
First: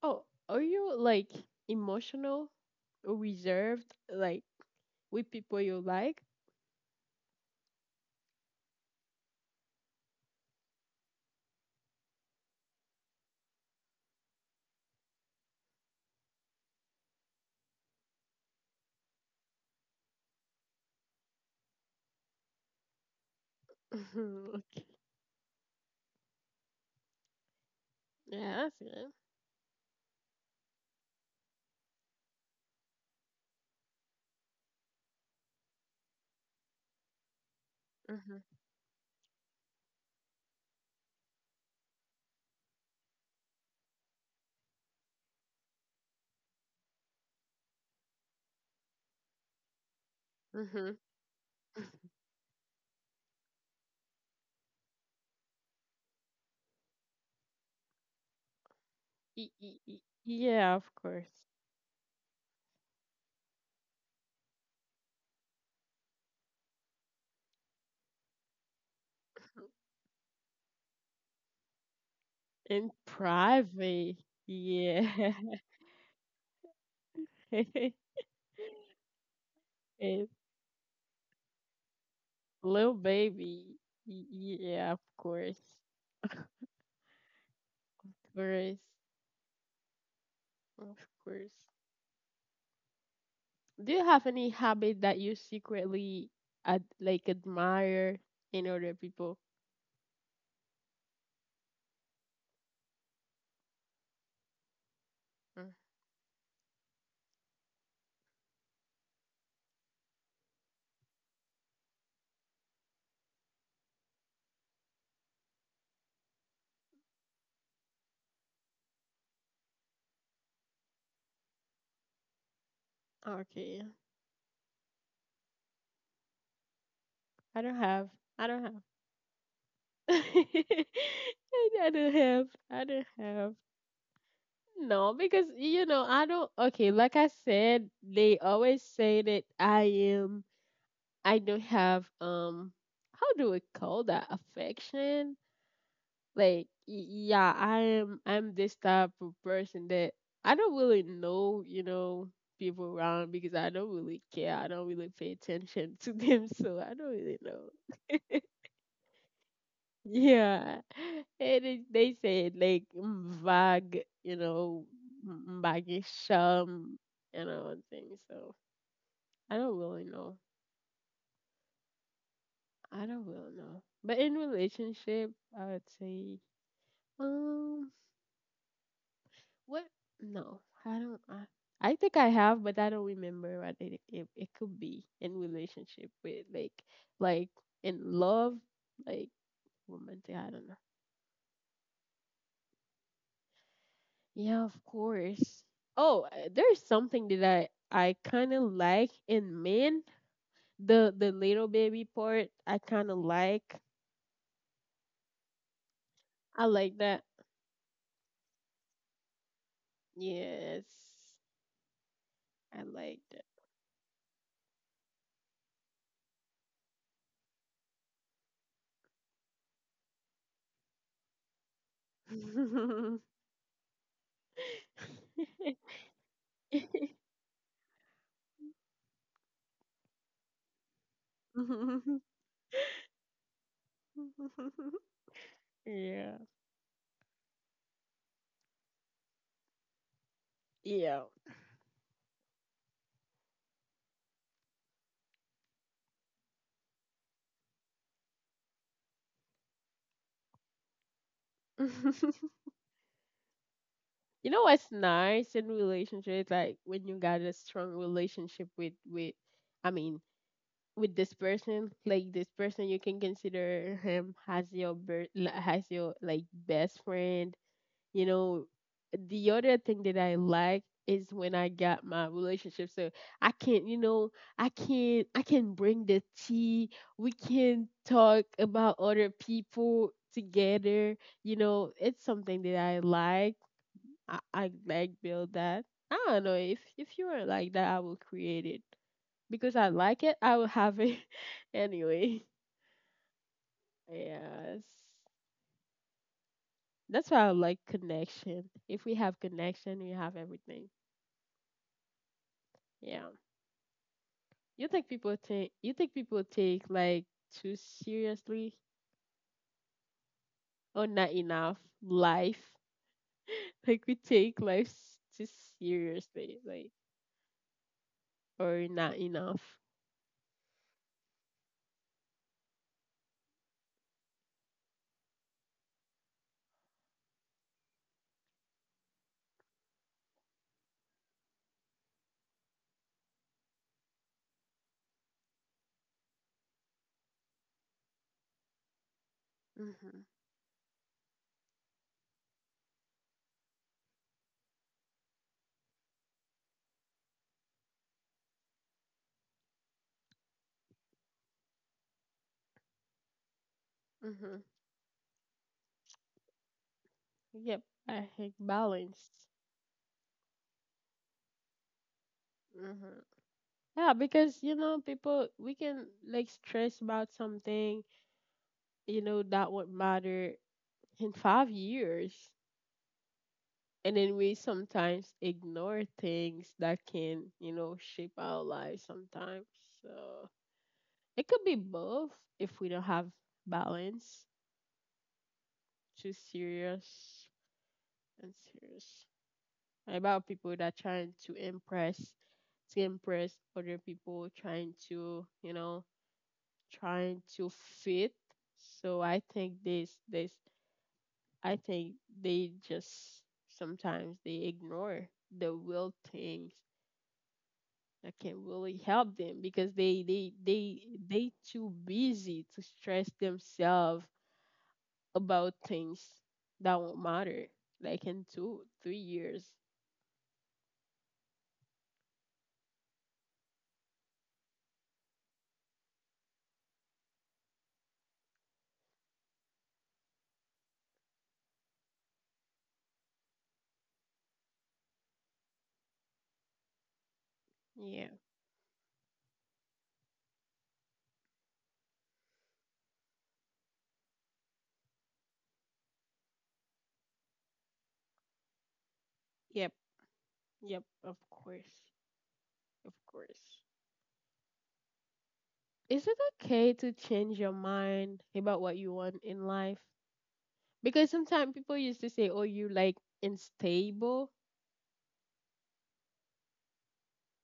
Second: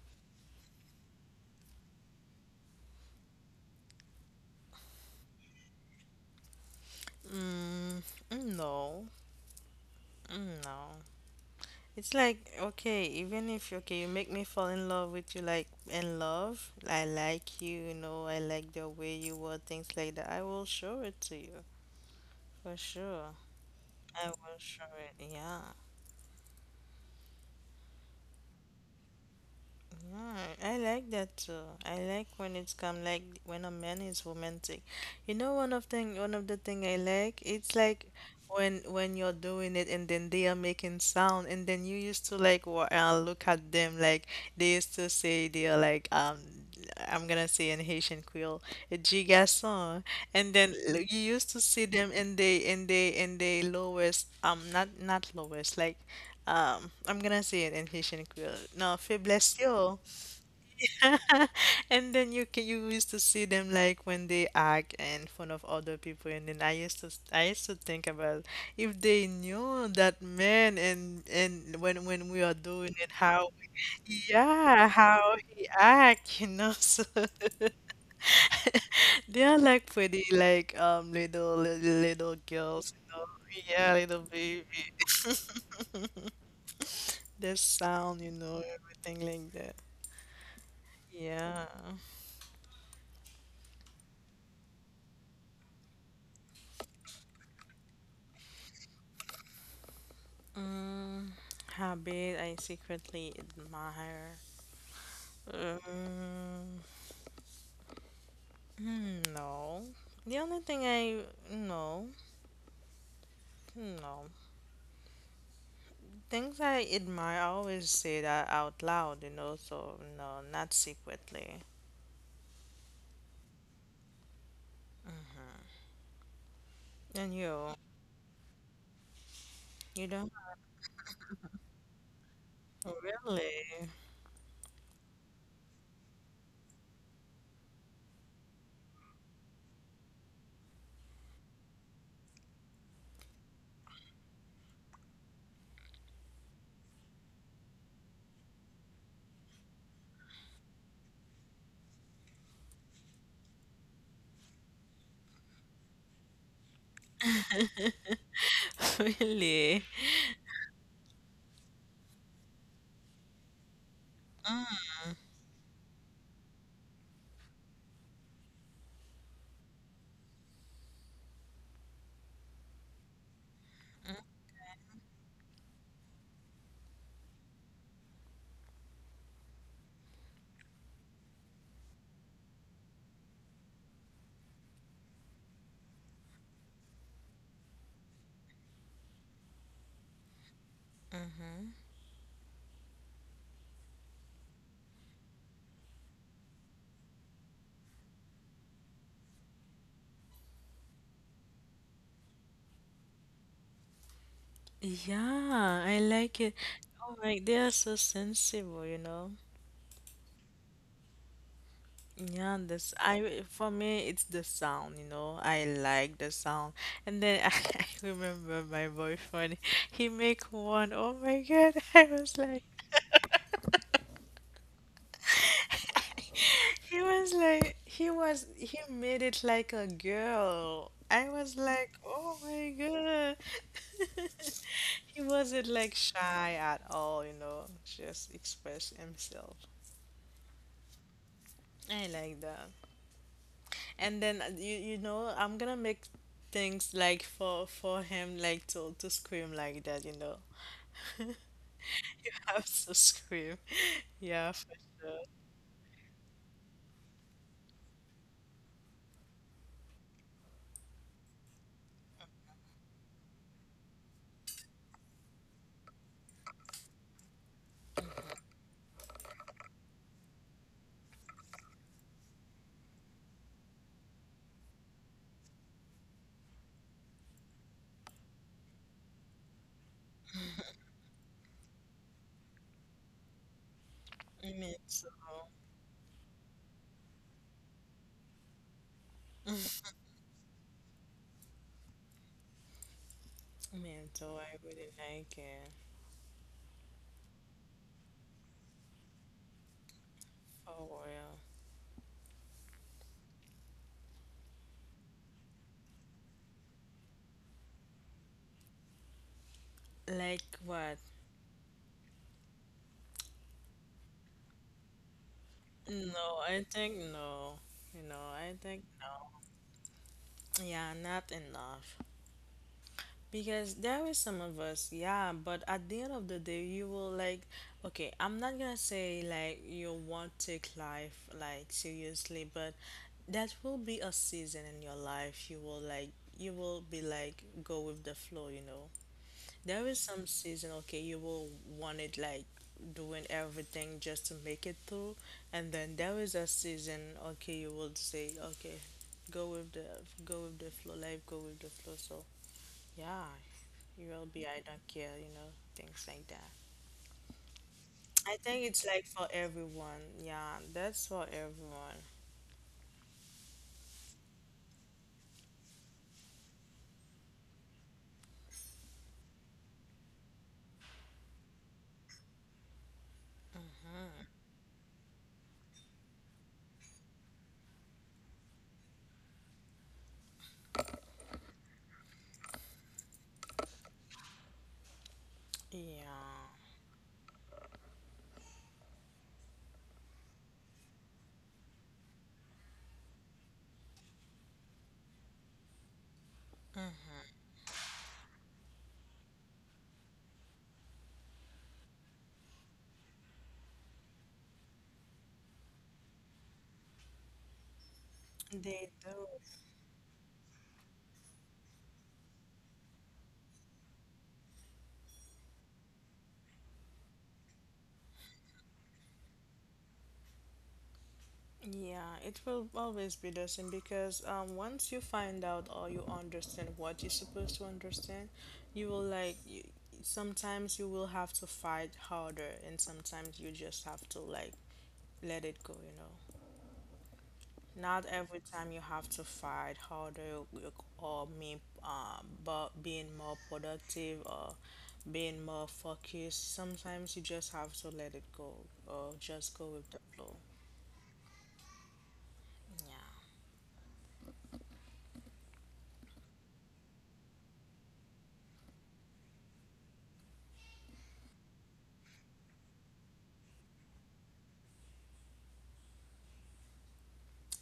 Oh, are you like emotional reserved, like with people you like? Mm, no, mm, no. It's like okay, even if okay, you make me fall in love with you, like in love, I like you know, I like the way you were, things like that. I will show it to you for sure. I Mhm, will okay. show it. Yeah, Yes, yeah, that's good. yeah, I like that too. I like when it's come like when a man is romantic. You know, one of the thing I like, it's like Mhm, when you're doing it and then they are making sound and then you used to like look at them like they used to say they are like I'm gonna say in Haitian Creole, gigason, and then mhm. You used to see them in they lowest not not lowest like I'm gonna say it in Haitian Creole. No, Y- faiblesse y- y- yo. Yeah, of course. And then you used to see them like when they act in front of other people, and then I used to think about if they knew that man and when we are In doing it, how private, yeah, yeah. how he act, you know. So they are like pretty It's like little little, little little girls, you know. baby. Yeah, little Y- baby. yeah, of course, Their sound, you know, course, everything like that. of course. Yeah. Do you have any habit that you secretly like admire in other people? Mm, habit I secretly admire. Mm. Mm, mm, no. The only thing I no, no. Things I admire, I always say that out loud, you know, so no, not secretly. Okay. And I don't you, have. I don't have. you I don't I don't have. I don't have. really, No, because you know, I don't, okay, like I said, they always say that I am, I don't have, how do we call that, affection? Like, yeah, I am, I'm this type of person that I don't really know, you know, people around because I don't really care. I don't really pay attention to them, so I don't really know. really. Yeah. And it, they said like mm, vague, you know, baggy sham, you know, things. So I don't really know. I don't really know. But in relationship, I would say, um, what? No, I don't. I think I have, but I don't remember what it, it could be in relationship with, like in love, like romantic. I don't know. Yeah, of course. Oh, there's something that I kind of like in men. The little baby part, I kind of like. Yeah, I like it. I like that. Oh my, they are so sensible, you know. Yes, Yeah, I this like that. I for me it's the sound, you know. I like the sound. And then I, remember my boyfriend, he make one, oh my God, I was like he was like he was he made it like a girl. I was like, oh my God. He wasn't like Yeah, shy at all, you know, just express himself. yeah. I like that. And then you you know I'm gonna make things like for him like to scream like that, you know. You have to scream. You Yeah, know for what's sure. nice in relationships, like when you got a strong relationship with, I mean, with this person, like this person you can consider him as your as your like best friend. You know, the other thing that I like is when I got my relationship, so I can, you know, I can bring the tea, we can talk about other people together. You know, it's something that I like. I I mean like so build that. I don't know if you are like that, I will create it because I like it, I will have it anyway. I mean so I Yes. really like it That's why I like connection. If we have connection, we have everything. for real. Yeah. You think people take, you think people take like too seriously Like what? or not enough life? Like we take life too No, seriously, I like, think no. You know, I or think not no. enough. Yeah, not enough. Because there is some of us, yeah, but at the end of the day, you will like, okay, I'm not gonna say like you won't take life like seriously, but that will be a season in your life. You will like, you will be like, go with the flow, you know. There is Mhm. some season, okay, you will want it like doing everything just to make it through, and then there is a season, okay, you will say, okay, go with the go with the flow, life, go with the flow. So yeah, you will be, Mhm. I don't care, you know, things like that. Yep. I I think think it's like for balance. everyone. Yeah, that's for everyone. Mhm. Yeah, because you know people, we can like stress about something, you know, that would matter in 5 years. And then we sometimes ignore things that can, you know, shape our lives sometimes. So it could be both if we don't have balance, too Yeah. serious and serious. About people that trying to impress other people, trying to, you know, trying to fit. So I think this I think they just, sometimes they ignore the real things that can They really do. help them because they they too busy to stress themselves about things that won't matter like in 2 3 years. Yeah, it will always be the same because once you find out or you understand what you're supposed to understand, you will like, you, sometimes you will have to fight harder and sometimes you just have to like let it go, you know. Not Yeah. every time you have to fight harder or mean, but being more productive or being more focused, sometimes you just have to let it go or just go Yep. with the flow. Yep. Of course. Of Yeah. course. Is it okay to change your mind about what you want in life? Because sometimes people used to say, "Oh, you like unstable."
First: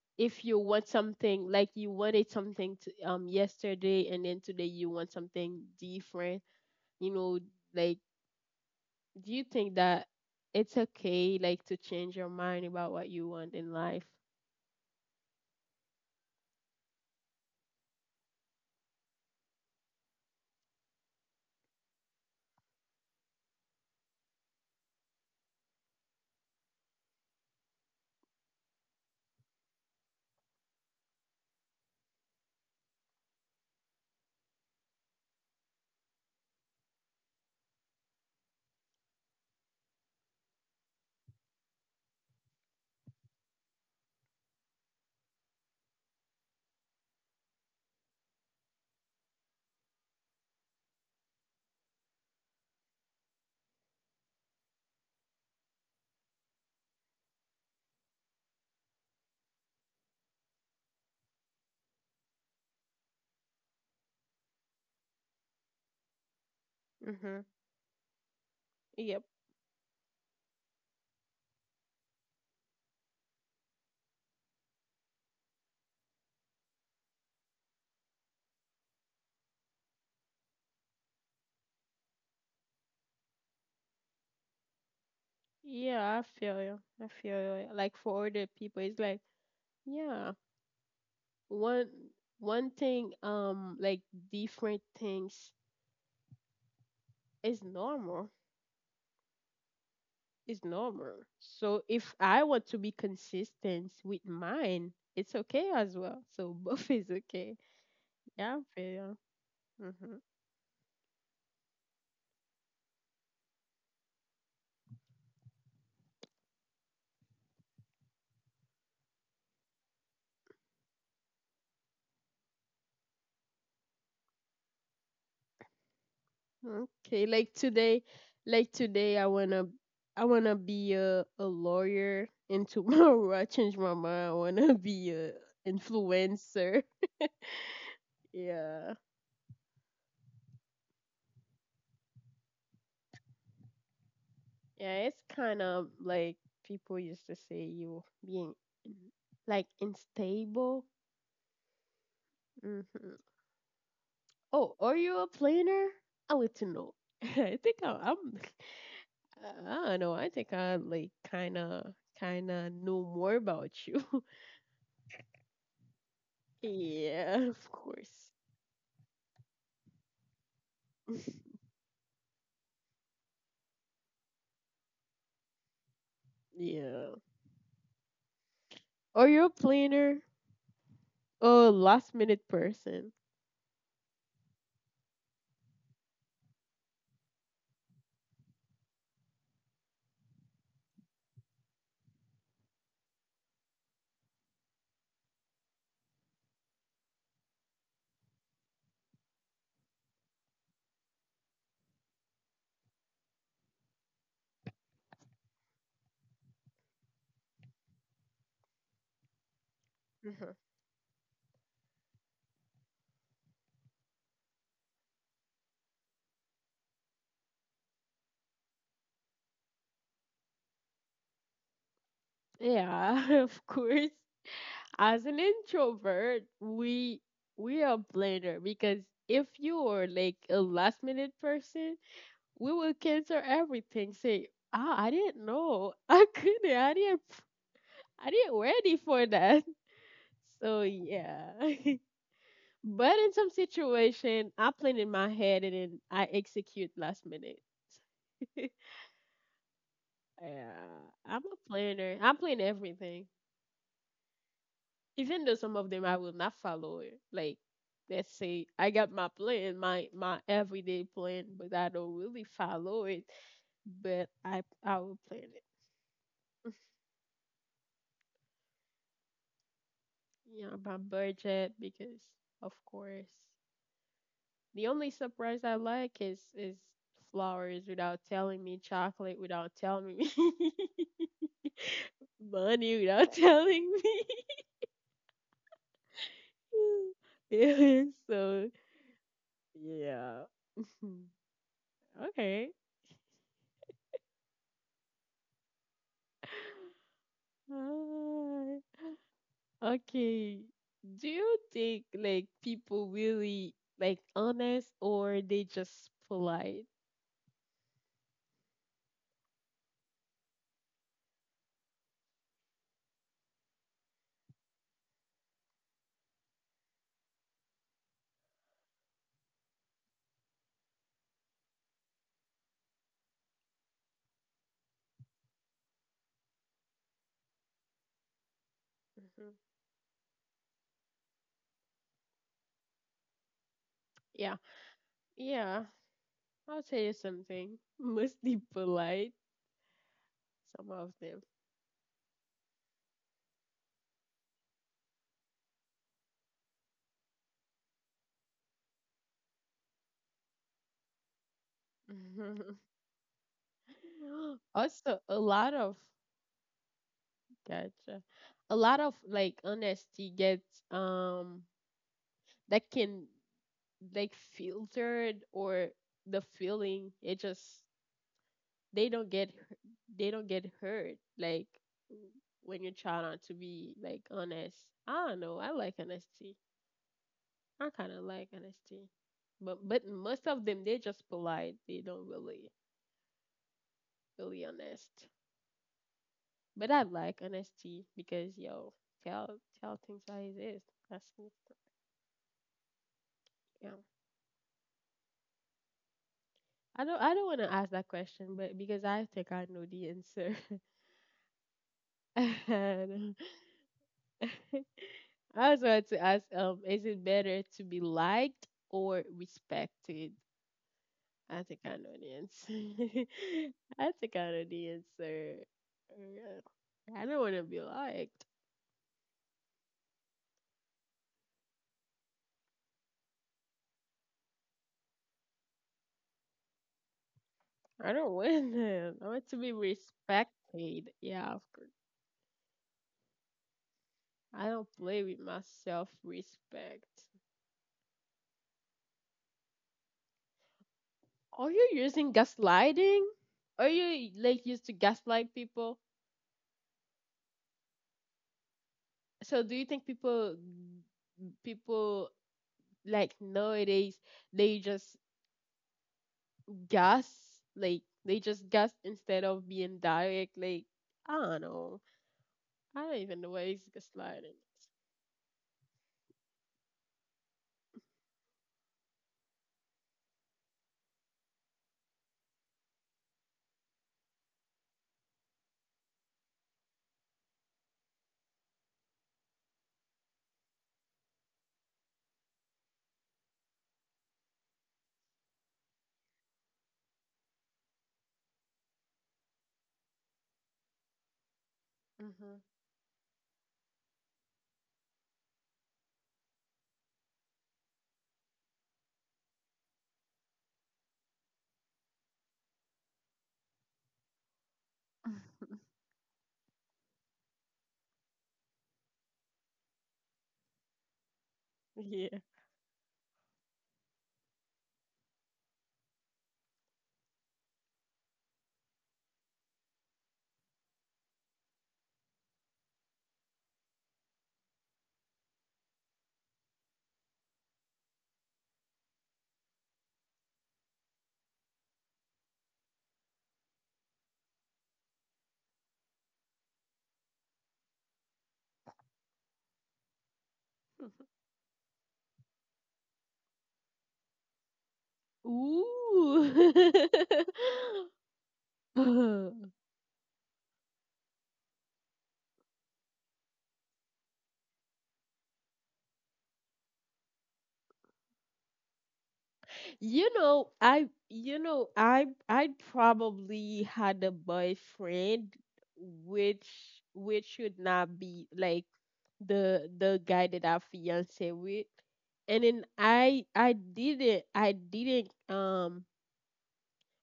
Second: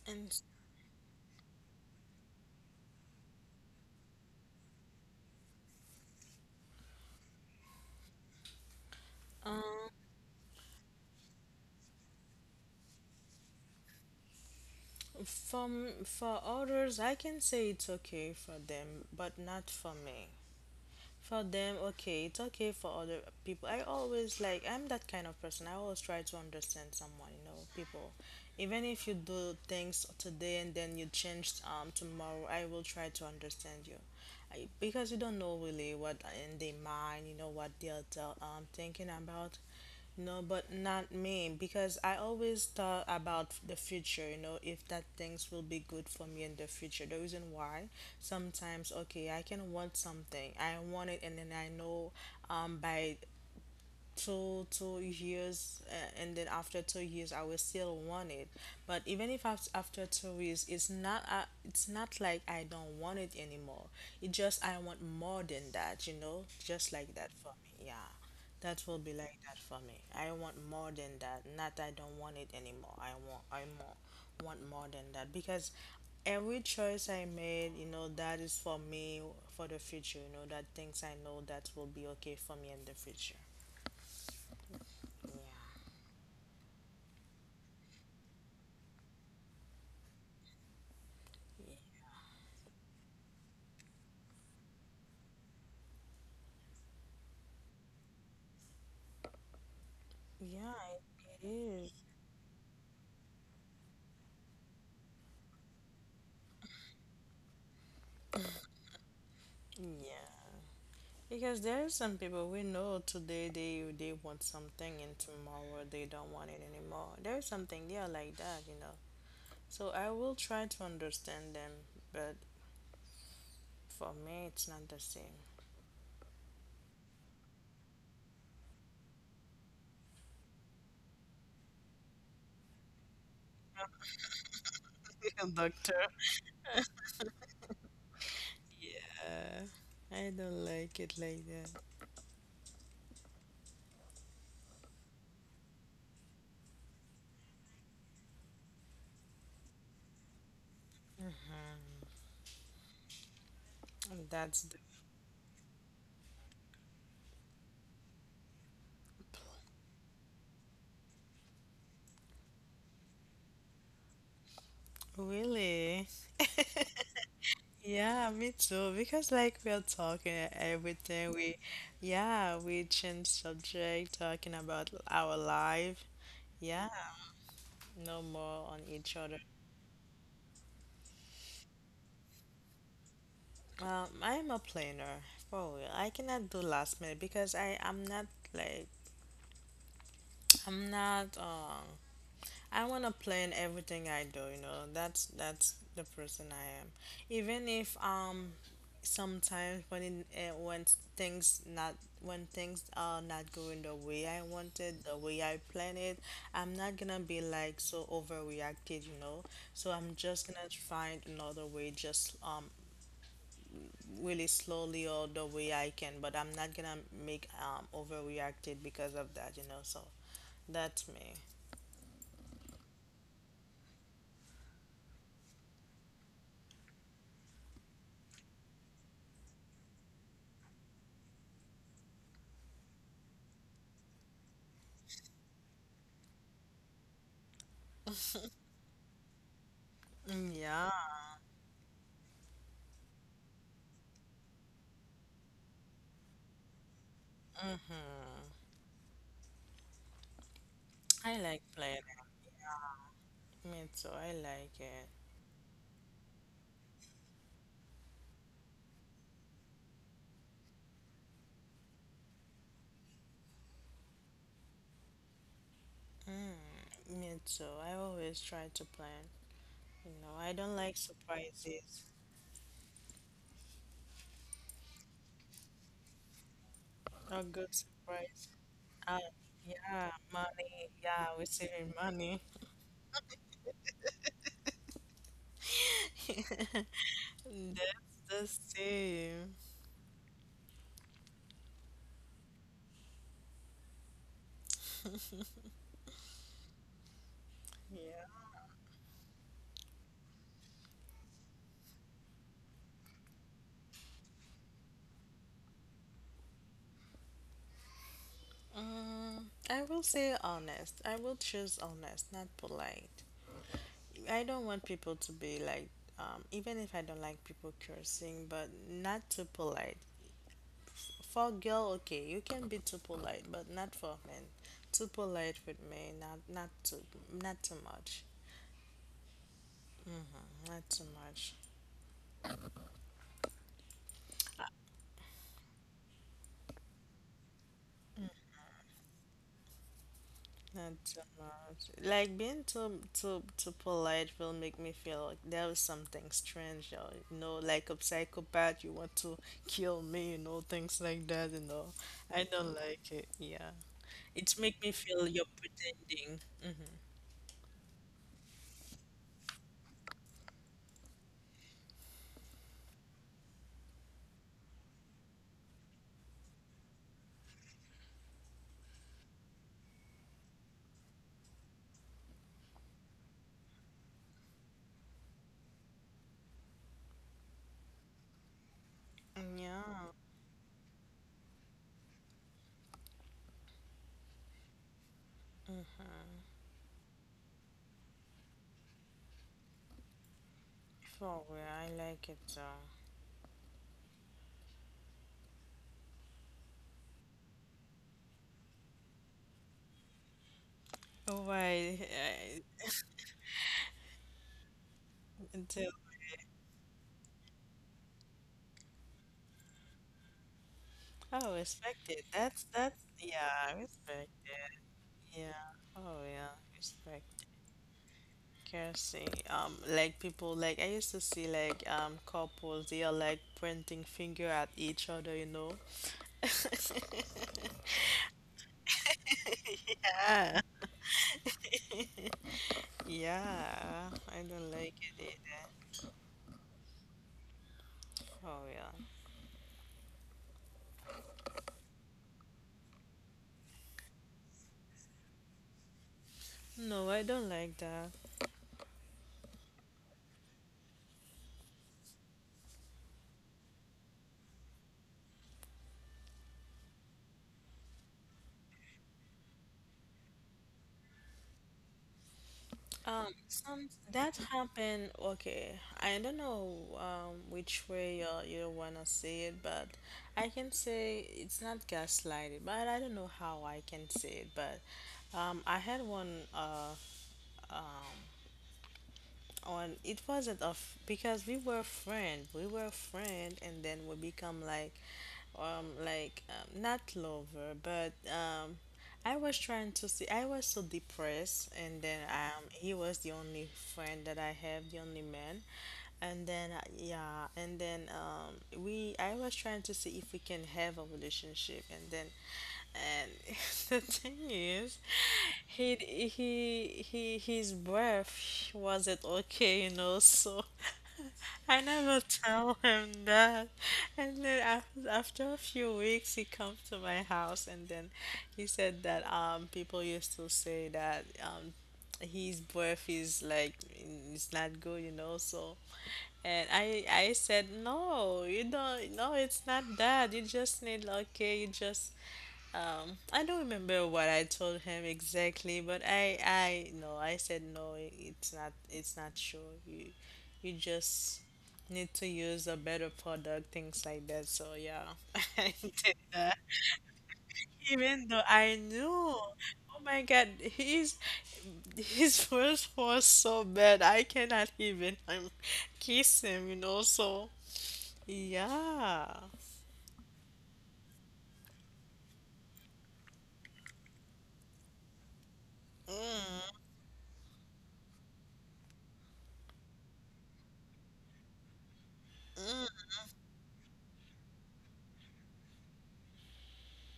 And If you want something, like you wanted something to, yesterday, and then today you want something different, you know, like, do you think that it's okay, like, to change your mind about what you want in life? from for others, I can say it's okay for them, but not for me. For them, okay, it's okay for other people. I always like, I'm that kind of person. I always try to understand someone, you know, people. Even if you do things today and then you change tomorrow, I will try to understand you. I, because you don't know really what in their mind, you know, what thinking about. No, but not me because I always thought about the future, you know, if that things will be good for me in the future. The reason why sometimes okay, I can want something. I want it, and then I know by two years, and then after 2 years I will still want it. But even if after 2 years, it's not, it's not like I don't want it anymore. It just, I want more than that, just like that Mhm. for me, yeah. That will be Yep. like that for me. I want more than that, not I don't want it anymore. I want i more want more than that, because every choice I made, that is for me, for the future, that things I know that will be okay for me in the future. Yeah, I feel you. I feel you. Like for other people, it's like, yeah, one Yeah. one thing like different things is normal, is Yeah, normal. it So is. if I want to be consistent with mine, it's okay as well. So both is okay. Yeah, fair. Mm-hmm. Yeah. Because there are some people we know today, they want something, and tomorrow they don't want it anymore. There is something they are like that, you know. So I will try to understand them, but for me it's not the same. Okay, like today, I wanna be a lawyer, and tomorrow I change my mind. I wanna be a Doctor. influencer. Yeah, I don't like it like that. yeah. It's kind of like people used to say you being like unstable. Hmm. That's Oh, the- are you a planner? I need to know. I think I, I'm. I don't know. I think I like kind of know more about you. Really? Yeah, of course. Yeah, me too. Because, like, we are talking everything, we, yeah, we change subject, talking about our life. Yeah, Yeah. no more on each Are other. you a planner? Oh, last minute person. I am a planner, for real. I cannot do last minute because I am not, like, I'm not, I want to plan everything I do, you know. That's the person I am. Even if, sometimes when, when things not when things are not going the way I wanted, the way I planned it, I'm not gonna be, like, so overreacted, you know. So I'm just Mhm. gonna find another way, just, really slowly or the way I can. But I'm not gonna make, overreacted because of that, you know. So that's me. Yeah, of course. As an introvert, we are planner because if you are like a last minute person, we will cancel everything. Say, ah, I didn't know. I couldn't. I didn't. I didn't ready for that. Mm, So yeah, yeah. But in some situation, I plan in my head and then I execute last minute. Yeah, I I'm like a plan. planner. I plan everything, Me too, I like it. even though some of them I will not follow it. Like, let's say I got my plan, my everyday plan, but I don't really follow it. But I will plan it. Mm, me too. I always try to plan. You know, I Yeah, don't like about budget surprises. because of course the only surprise I like is A good flowers without surprise. telling me, Uh, chocolate without telling yeah, me, money. Yeah, we're saving money. money without telling me. Yeah, That's the so same. yeah. Okay. Yeah. Uh, okay. Do you think like people really like honest or they just polite? I will say honest. I will choose honest, not polite. I don't want people to be, like, even if I don't like people cursing, but not too polite. For girl, okay, you can be too polite, but not for men. Too polite with me, not not too, not too much, Mhm. not too much, Yeah. Yeah. I'll tell you something. Must be polite, some not of too them. much. Like being too polite will make me feel like there is something strange, or, like a psychopath. You want to kill me, things like that. I don't like it. Yeah, it make me Also, feel a you're lot of pretending. gotcha. A lot of like honesty gets that can like filtered or the feeling it just they don't get hu- they don't get hurt like when you try not to be like honest. I don't know. I like honesty. I kind of like honesty, but Yeah. most of them they're just polite. They don't really honest. But I like honesty because yo, tell tell things how it is. That's For me. real, I like it though. Yeah. I don't wanna ask that question, but because I think I know the answer. Why? And I was Until about to ask, is it better to be liked or respected? Oh, I think I respect know it. the That's, answer. yeah, I respect think I know it. the answer. Yeah. Oh yeah, Yeah. respect. I don't wanna be liked. Cursing. Like people, like, I used to see, like, couples, they are, like, pointing finger at each other, you know. I don't want them. I want to be Yeah. respected. Yeah. Yeah, I I don't don't like it play with my either. self respect. Oh yeah. Are you using gaslighting? Are you like used to gaslight people? No, I don't like that. So do you think people people like nowadays they just gas like they just gas instead of being direct like I don't know. I don't even know what is Some that gaslighting. happened. Okay, I don't know, which way, you wanna say it, but I can say it's not gaslighting. But I don't know how I can say it. But, I had one, um on it wasn't of because we were friend, and then we become like, like, not lover, but. I was trying to see. I was so depressed, and then, Mhm. he was the only friend that I have, the only man. And then, yeah, and then, we. I was trying to see if we can have a relationship, and then, and the thing is, he his breath wasn't okay, you know. So I never Yeah. tell him that. And then, after a few weeks, he comes to my house, and then he said that, people used to say that, his breath is, like, it's not good, you know. So, and I said, no, you don't. No, it's not that. You just need, okay. You just, I don't remember what I told him exactly, but, I no, I said, no. It's not sure. You just need to use a better product, things like that. So yeah, I did Ooh. that. Even though I knew, oh my God, his voice was so bad. I cannot even, kiss him. You know, so yeah. You know, I you know, I probably had a boyfriend which should not be like the guy that I fiance with. And then I didn't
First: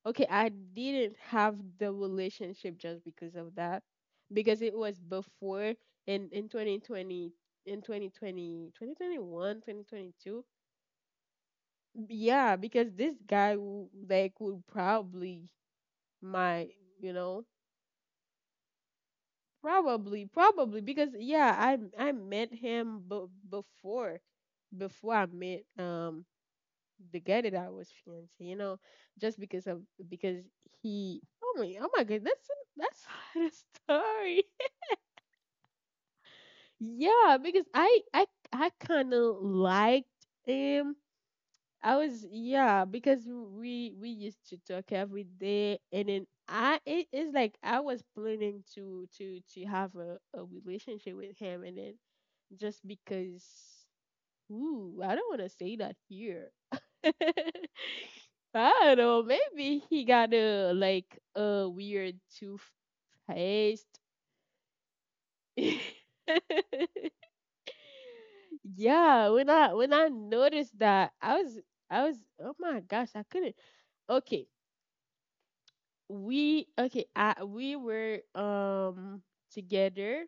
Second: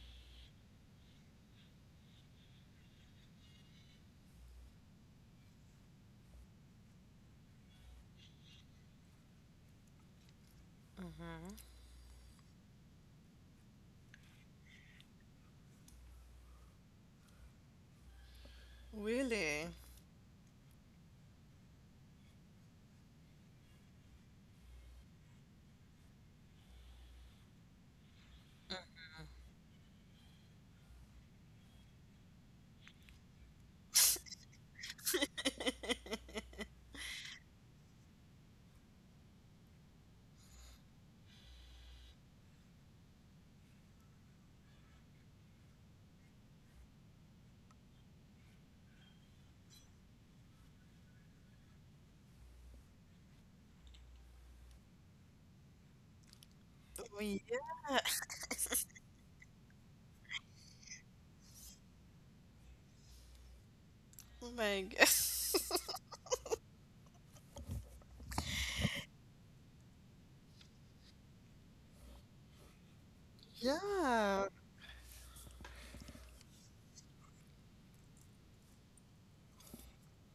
okay, I didn't have the relationship just because of that. Because it was before in 2020 in 2020 in 2021 2021, twenty two. Yeah, because this guy like would probably my, you know, Really. Probably because yeah, I met him before I met the guy that I was fiancé, you know, just because of because he oh my god, that's the story. Yeah, because I kind of liked him I was yeah because we used to talk every day and then I it is like I was planning to have a relationship with him and then just because ooh I don't want to say that here. I Oh, yeah. don't know, maybe he got a like a weird toothpaste. Oh my God. Yeah, when I noticed that I was oh my gosh I couldn't Yeah. Oh okay we okay we were together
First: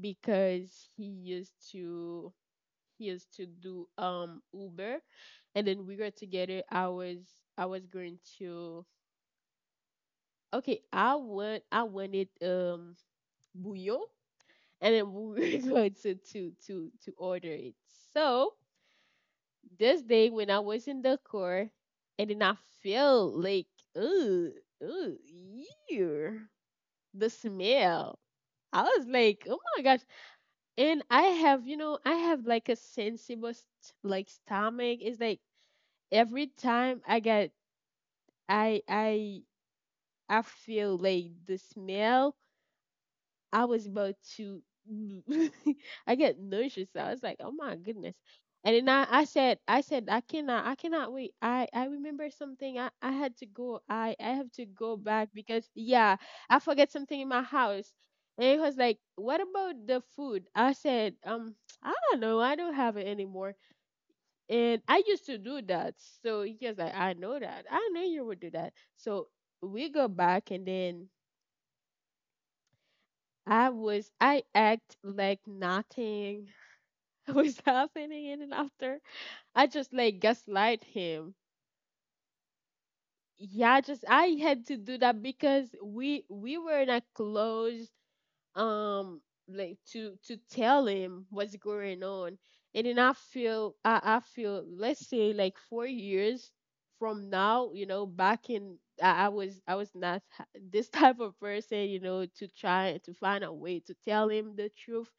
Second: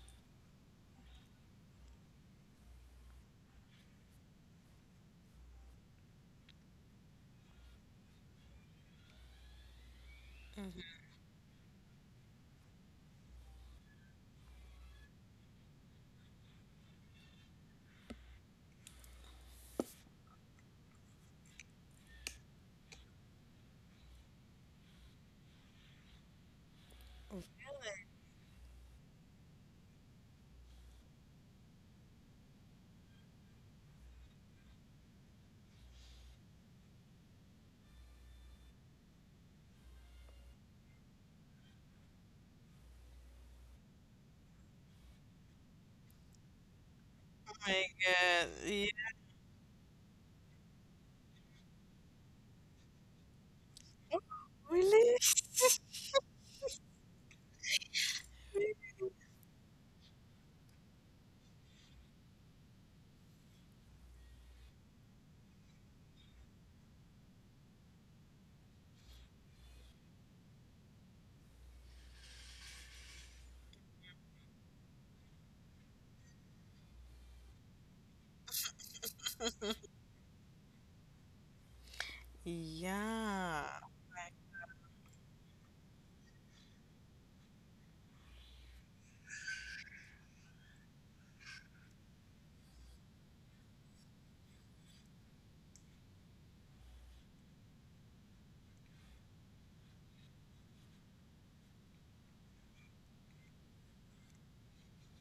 because he used to do uber and then we were together I was going to okay I wanted bouillon and then we were going to order it so this day when I was in the car and then I feel like ooh ooh ew, the smell. I was like, oh my gosh. And I have, you know, I have like a sensible like stomach. It's like every time I get I feel like the smell I was about to, I get nauseous. So I was like, oh my my goodness. god. And then Yeah. I said, I cannot, wait. I remember something. I had to go. I have to go Really? back because yeah, I forget something in my house. And it was like, what about the food? I said, I don't know. I don't have it anymore. And I used to do that. So he was like, I know that. I know you would do that. So we go back and then I act like nothing was happening in and after. I just like gaslight him. Yeah. Yeah, just I Like, had to do that because we were not close um like to tell him what's going on. And then I feel let's say like 4 years from now, you know, back in I was not this type of person, you know, to try to find a way to tell him the truth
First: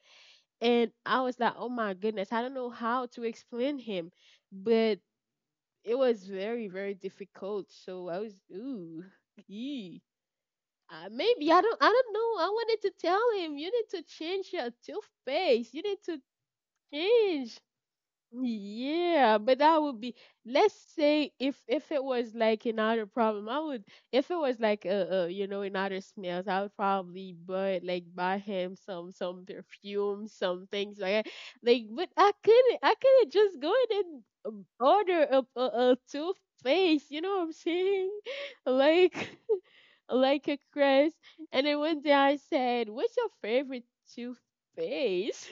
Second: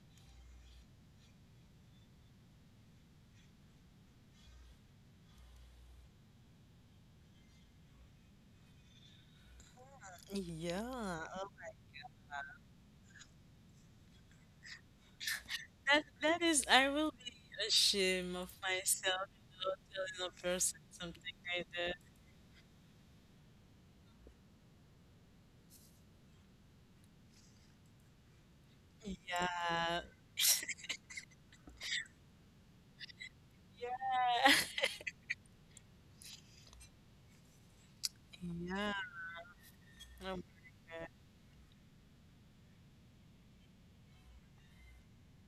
and I was like, oh my goodness, I don't know how to explain him, but it was very, very difficult. So I was, ooh, ee. Yeah. Oh, Maybe I don't know. I wanted to tell him, you need to change your toothpaste. You need That to that is, I will be change. ashamed of myself, Yeah, but you that would be telling a let's person something say like if that. it was like another problem, I would if it was like you know another smells, I would probably buy like buy him some Yeah. perfume, some things like that. Like, but I couldn't just go in and Yeah. order a toothpaste. You know what I'm saying? Yeah. Like Oh my god. like a crest. And then one day I said, "What's your favorite toothpaste?"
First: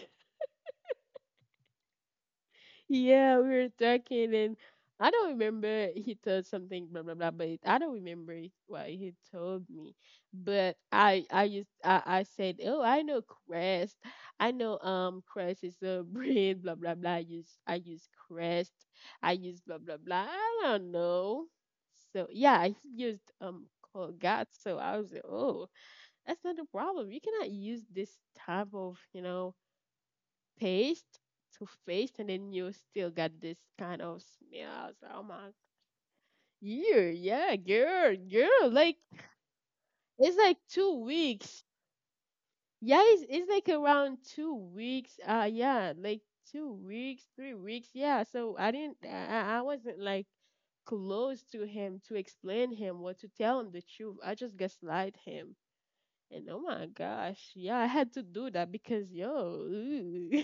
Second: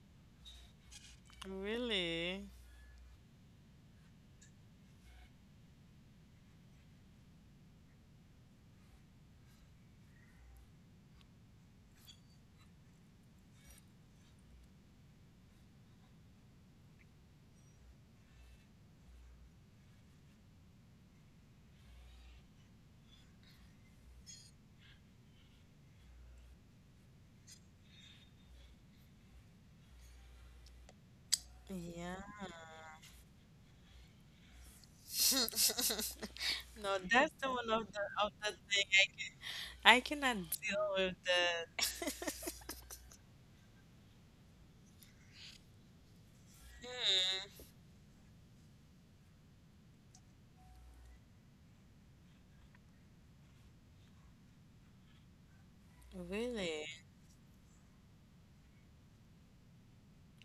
Really? Yeah, we were talking, and I don't remember he told something blah blah blah, but I don't remember what he told me. But I used I said, oh, I know Crest is a brand blah blah blah. I use Crest, I use blah blah blah. I don't know. So yeah, he used Colgate. So I was like, oh, that's not a problem. You cannot use this type of you know paste to face, and Yeah. then you still got this kind of smells. Oh my, No, yeah, that's the yeah, one of the girl, of the girl. thing, Like I it's cannot like deal two with weeks. that. Yeah, it's like around 2 weeks. Yeah, like two weeks, three Hmm. weeks. Yeah. So I didn't. I I wasn't like close to him to explain him what to tell him the truth. I just gaslight him. And oh my Really? gosh, yeah, I had to do that because yo, ooh.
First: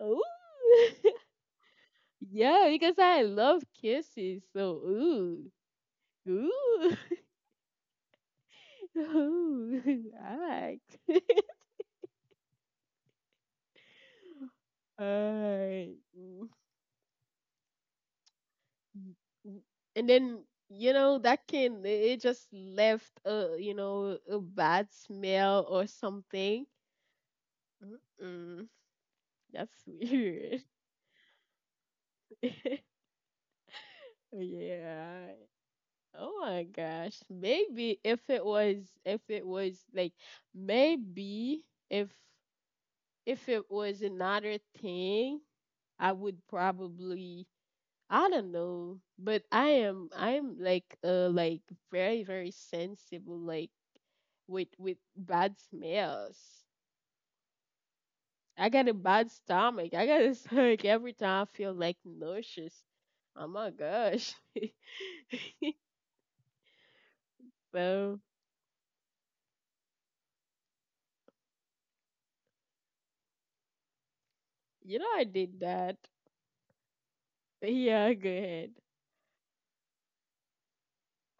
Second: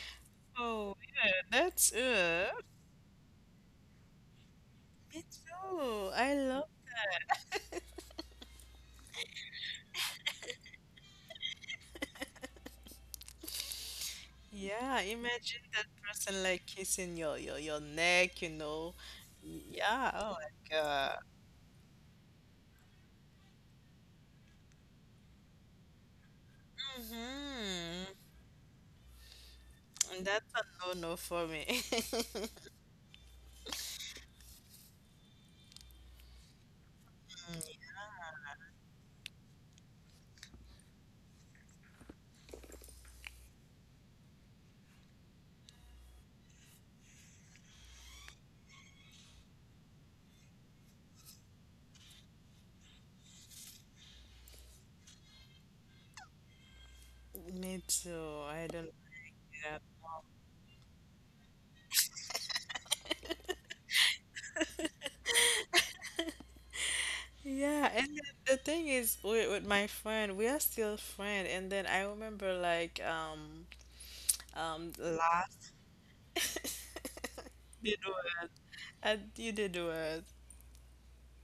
Ooh. Oh, yeah, that's, Yeah, because I love kisses. So me ooh, too. I love. ooh, ooh, I like. Yeah, imagine that Alright. person Mm, like kissing your neck, you know. mm, mm. Yeah. And Oh my then you God. know that can it just left a you know a bad smell or something. Mm-hmm. Mm-mm, that's And that's a weird. no-no for me. Yeah. Oh my gosh. Maybe if it was like maybe if it was another thing, I would probably I don't know, but I am like very very sensible like with bad smells. Me too. I I got don't. a bad Yeah. stomach. I got a stomach every time I feel like nauseous. Oh my gosh. Yeah, and then So the thing is, with my friend, we are still friend. And then I remember, like, you know I did last. that. You did Yeah, go what? ahead. You did what?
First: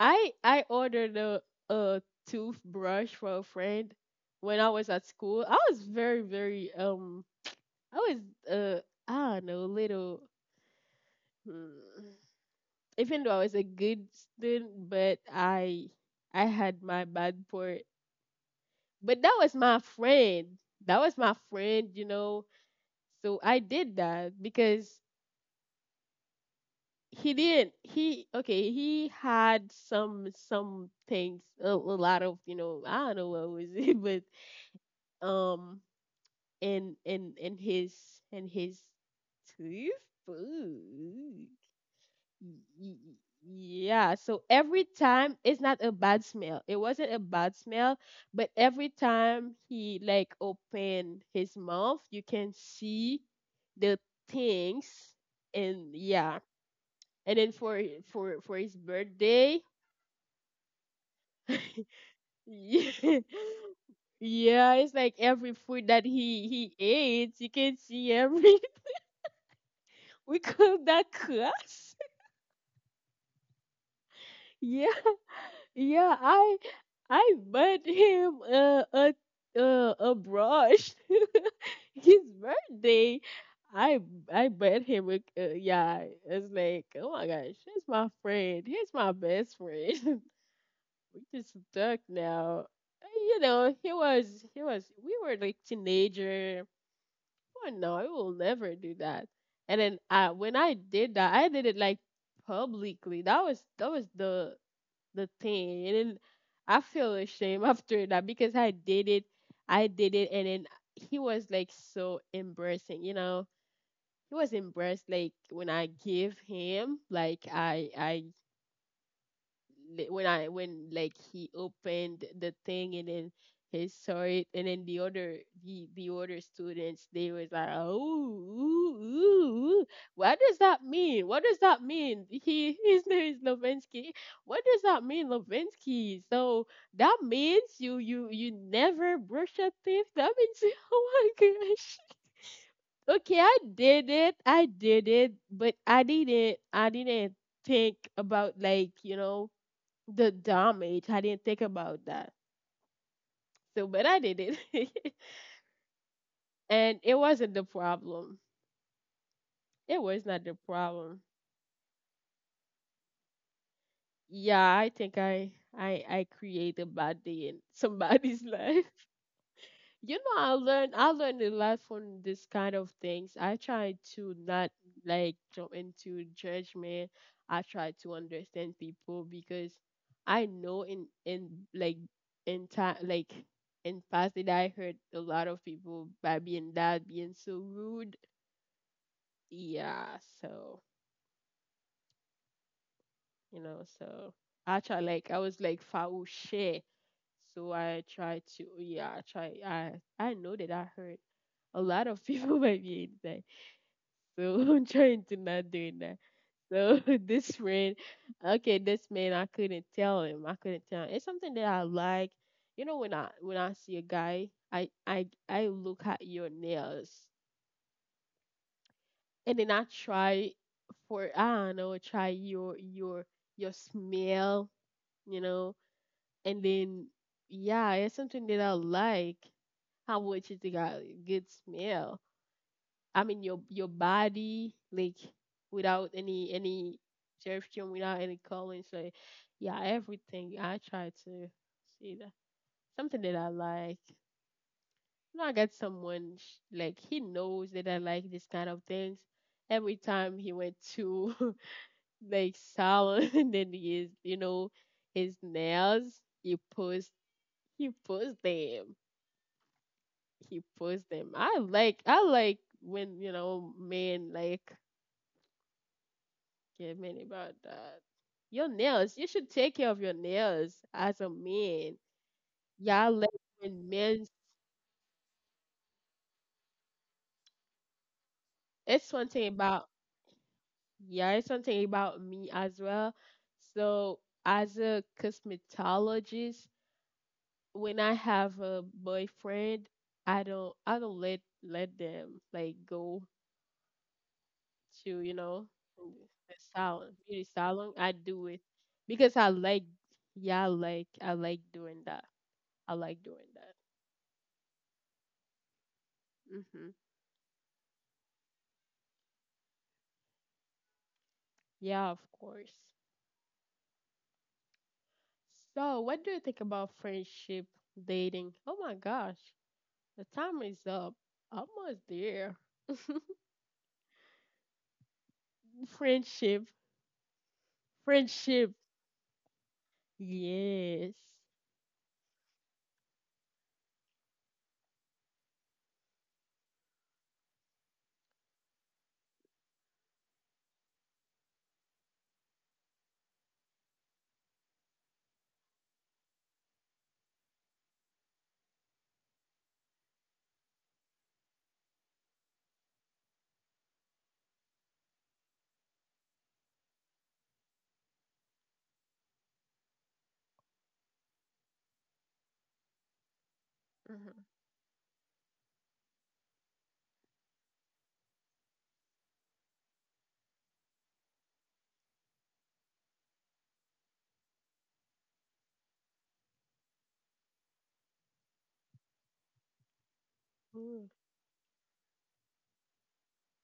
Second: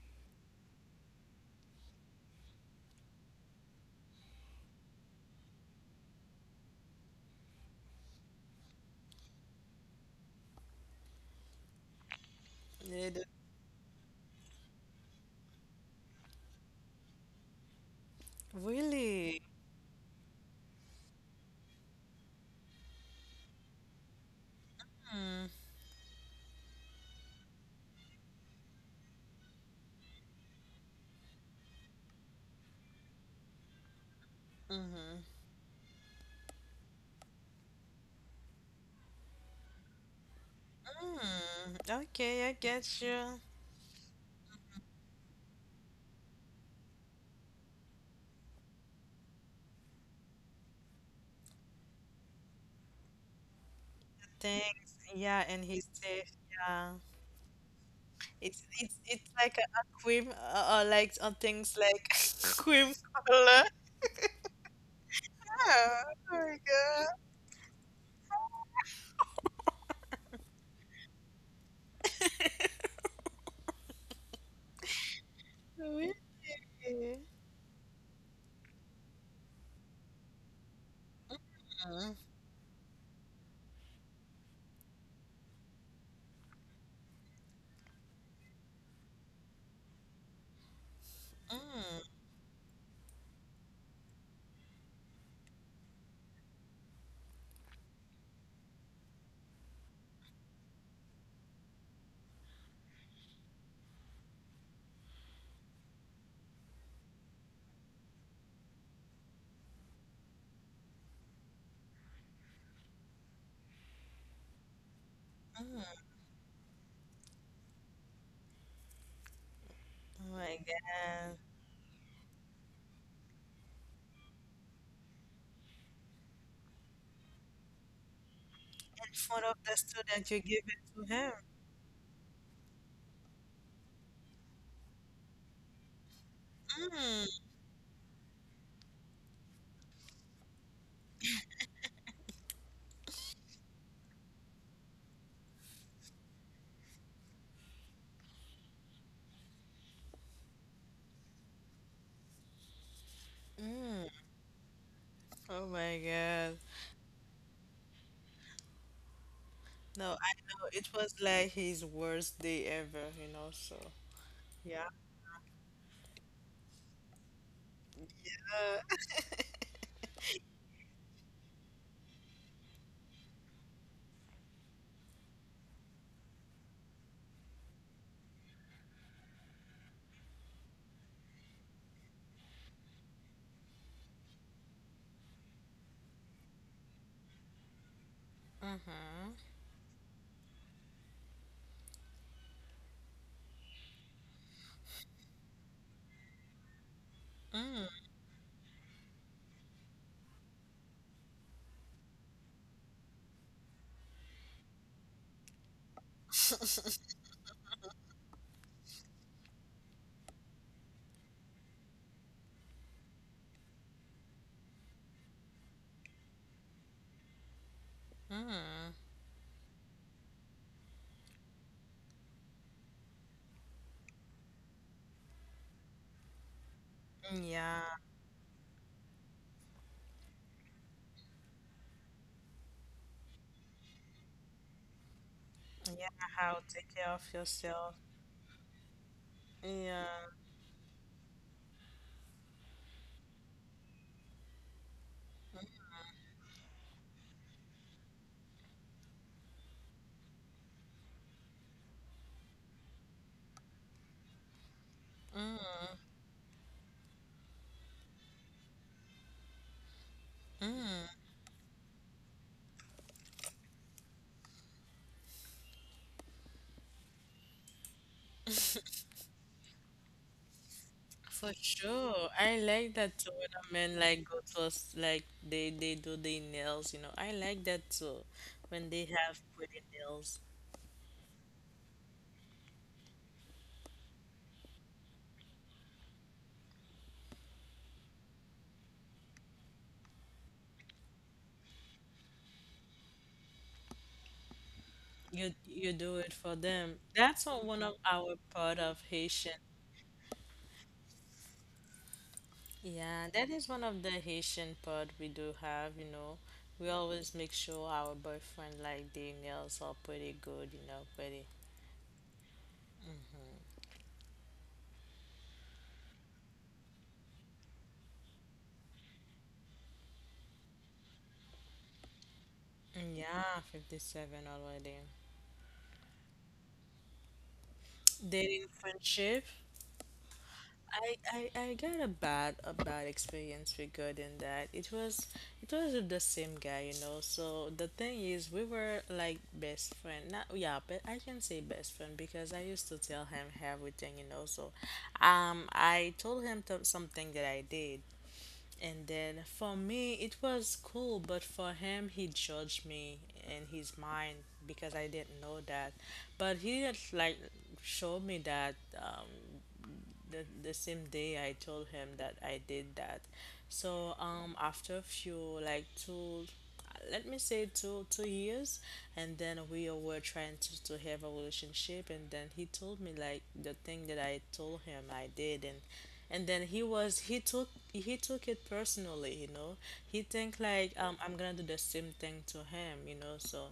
I ordered a toothbrush for a friend when I was at school. I was very very I was uh I don't know little mm, You even did though I was a good student, but I had my bad part. But that really? was my friend. That was my friend, you know. So I did that because he didn't he okay he had some things a lot of you know I don't know what was it but Mm-hmm. um in his in his toothpick. Hmm. Okay, I get Y- you. Yeah, so every time it's not a bad smell. It wasn't a bad smell, but every time he like opened his mouth, you can see the Thanks. things Yeah, and he's and safe. yeah. Yeah. And then for It's his it's it's like birthday, a cream, like on things, like, cream yeah, color. yeah, it's like every food that Oh, my he God. ate, you can see everything. We call that class. Yeah, yeah. Really? Mhm. I bought him a brush. His birthday. I I bought him a yeah. It's like oh my gosh, he's my friend. He's my best friend. We just stuck now. You know, he was. We were like teenager. Oh no, I will never do that. And then I when I did that, I did it like publicly. That was the thing. And then I feel ashamed after that because I did it. I did it and then he was like so embarrassing, you know. He was embarrassed like when I Oh give him, like when I my when like God. he opened the thing and then he saw it and then the other the other students they was like oh ooh, ooh, In front of the ooh. student, What you does give it that to mean, him. what does that mean, he his name is Levinsky. What does that mean Levinsky? So that Mm. means you never brush your teeth, that means you, oh my gosh, okay I did it, I did it, but I didn't think about like you know the damage. I didn't think about that. So, but I did it. Oh my God. And it wasn't the problem. It No, was I not the know. It was problem. like his worst day ever, you know, so yeah. Yeah, I create a bad day in somebody's life. Uh, You know I learned a lot from this kind of things, I try to not like jump into judgment, I try to understand people because I know in like in time like in past that I hurt a lot of people by being that being so rude, yeah, so you know so I was like foul shit, so I try to yeah I know that I hurt a lot of people by being that, so I'm trying to not do that. So this friend, okay, this man, I couldn't tell him. I couldn't tell. Him. It's something that I like. You know, when I see a guy, I I look at your nails, and then I try for I don't know, try your your smell, you know, and then Yeah, yeah, it's something that I like. How much you think I good smell? I mean your body like yeah, without any how take care of suggestion, yourself. without any calling. So yeah, Yeah, everything I try to see that something that I like. You know, I got someone like he knows that I like this kind of things. Every time he went to like salon, and then he is you know his nails. He post them. He post them. I like when you know men like get mad about that. Your nails. You should take care of your nails as for a man. sure. I like that too Yeah, when like a man, when like, go men. to us, like, they do their nails, you know. I like that too when they It's one have thing pretty about nails. yeah. It's one thing about me as well. So as a cosmetologist, when I have a boyfriend, I don't let them like go to you You know you do it for the them. salon That's beauty what one of salon. I our do it part of because Haitian. I like yeah I like doing that. I Yeah, like that doing is one that. of the Haitian part we do have, you know. We Mm-hmm. always make sure our boyfriend, like, their nails are pretty good, you know, pretty. Yeah, of course. So, what do you think about friendship, dating? Oh my gosh, the time is up. Almost there. Yeah, 57 already. Friendship, Dating friendship. friendship. I, Yes. I got a bad experience regarding that. It was with the same guy, you know. So the thing is, we were like best friend. Not, yeah, but I can say best friend because I used to tell him everything, you know. So, I told him, something that I did, and then for me it was cool, but for him he judged me in his mind because I didn't know that, but he didn't, like, show me that. Um, the same day I told him that I did that. So, Mhm. after a few, like, two let me say two years, and then we were trying to have a relationship, and then he told me, like, the thing that I told him I did, and then he took it personally, you know. He think, like, Mm, I'm gonna do the same thing to him, you know, so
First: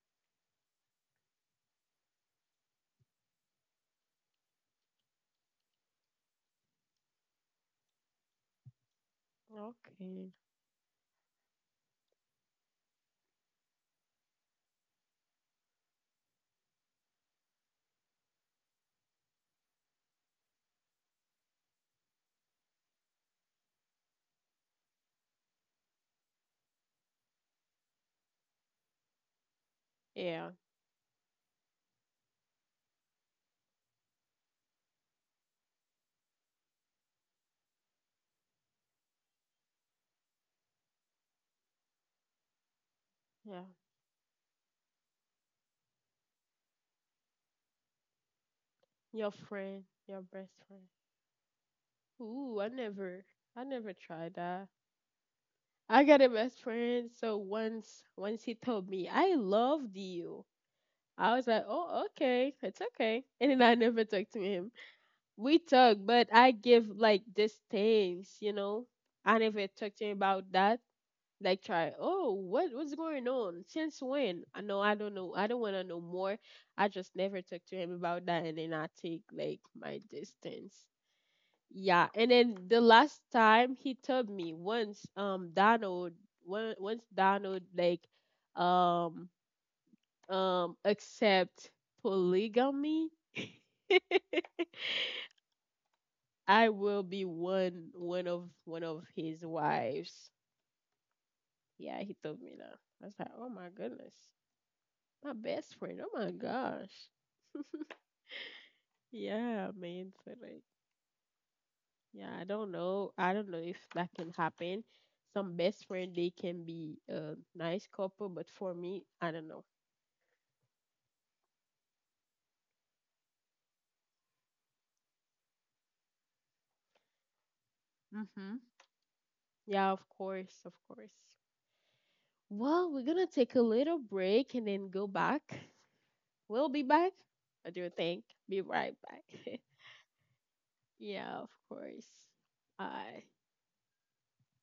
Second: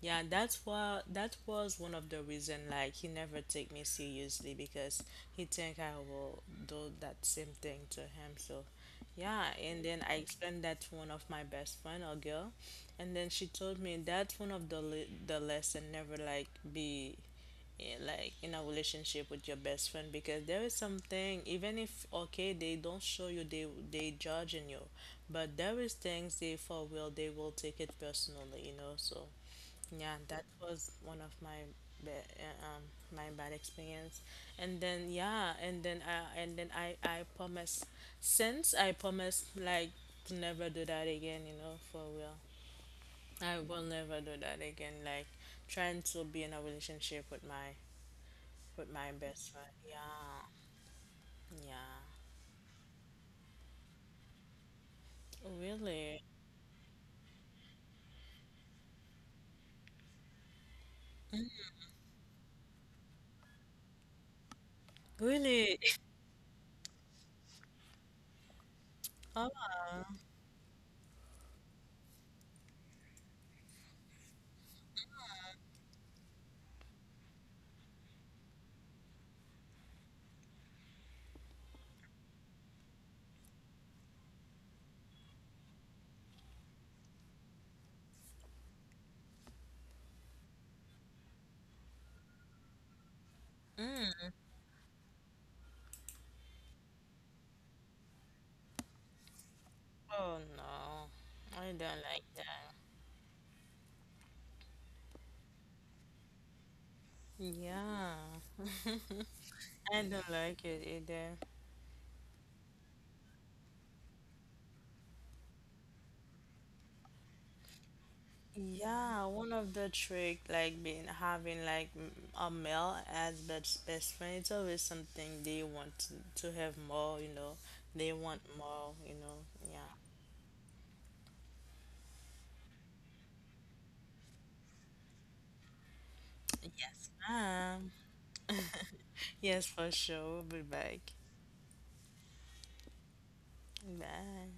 yeah, that's why that was one of the reason, like, he never take me seriously, because he think I will do that same thing to him. So yeah, and then I okay. explained that to one of my best friend, a girl, and then she told me that's one of the lesson, never, like, be, like, in a relationship with your best friend, because there is something, even if okay they don't show you, they judging you, but there is things they will take it personally, you know. So yeah, that Yeah, was one of my, ba- uh, um my bad experience. And then yeah, and then I promise, since I promise, like, to never do that again, you know, for real. yeah. I will never do that again. Like trying to be in a relationship with my Your best friend. friend, Yeah. your best friend. Yeah. Ooh, I never tried that. I got Really? a best friend, so once he told me, I loved you. I was like, oh, okay, it's okay. And then I never talked to him, we Really? talk, but I give like these things, you know. I Oh, never talked to him about that. Like try, oh, what what's going on? Since when? I know. I don't wanna know more. I just never talked to him about that and then I take like my distance. Yeah. And then the last time he told me, once Donald one once Donald like um accept polygamy I will be one of his wives. oh no. I Yeah, don't he like told me that. that. I was like, oh my goodness, my best friend. Oh my gosh. Yeah. Yeah, I man. So don't like, like it either. yeah, I don't know. I don't know if that can happen. Some best friend they can be a nice couple, but for me, Yeah, I don't one know. of the trick, like, being having, like, a male as best friend, it's always something they want to have more, you know. They want Mm-hmm. more, you know. Yeah, Yeah. of course, of course. Well, we're gonna take a little break and then go back. We'll be back. Yes, I do ma'am. think. Be right back. Yes, for sure. We'll be back. Yeah, of course. I, Bye.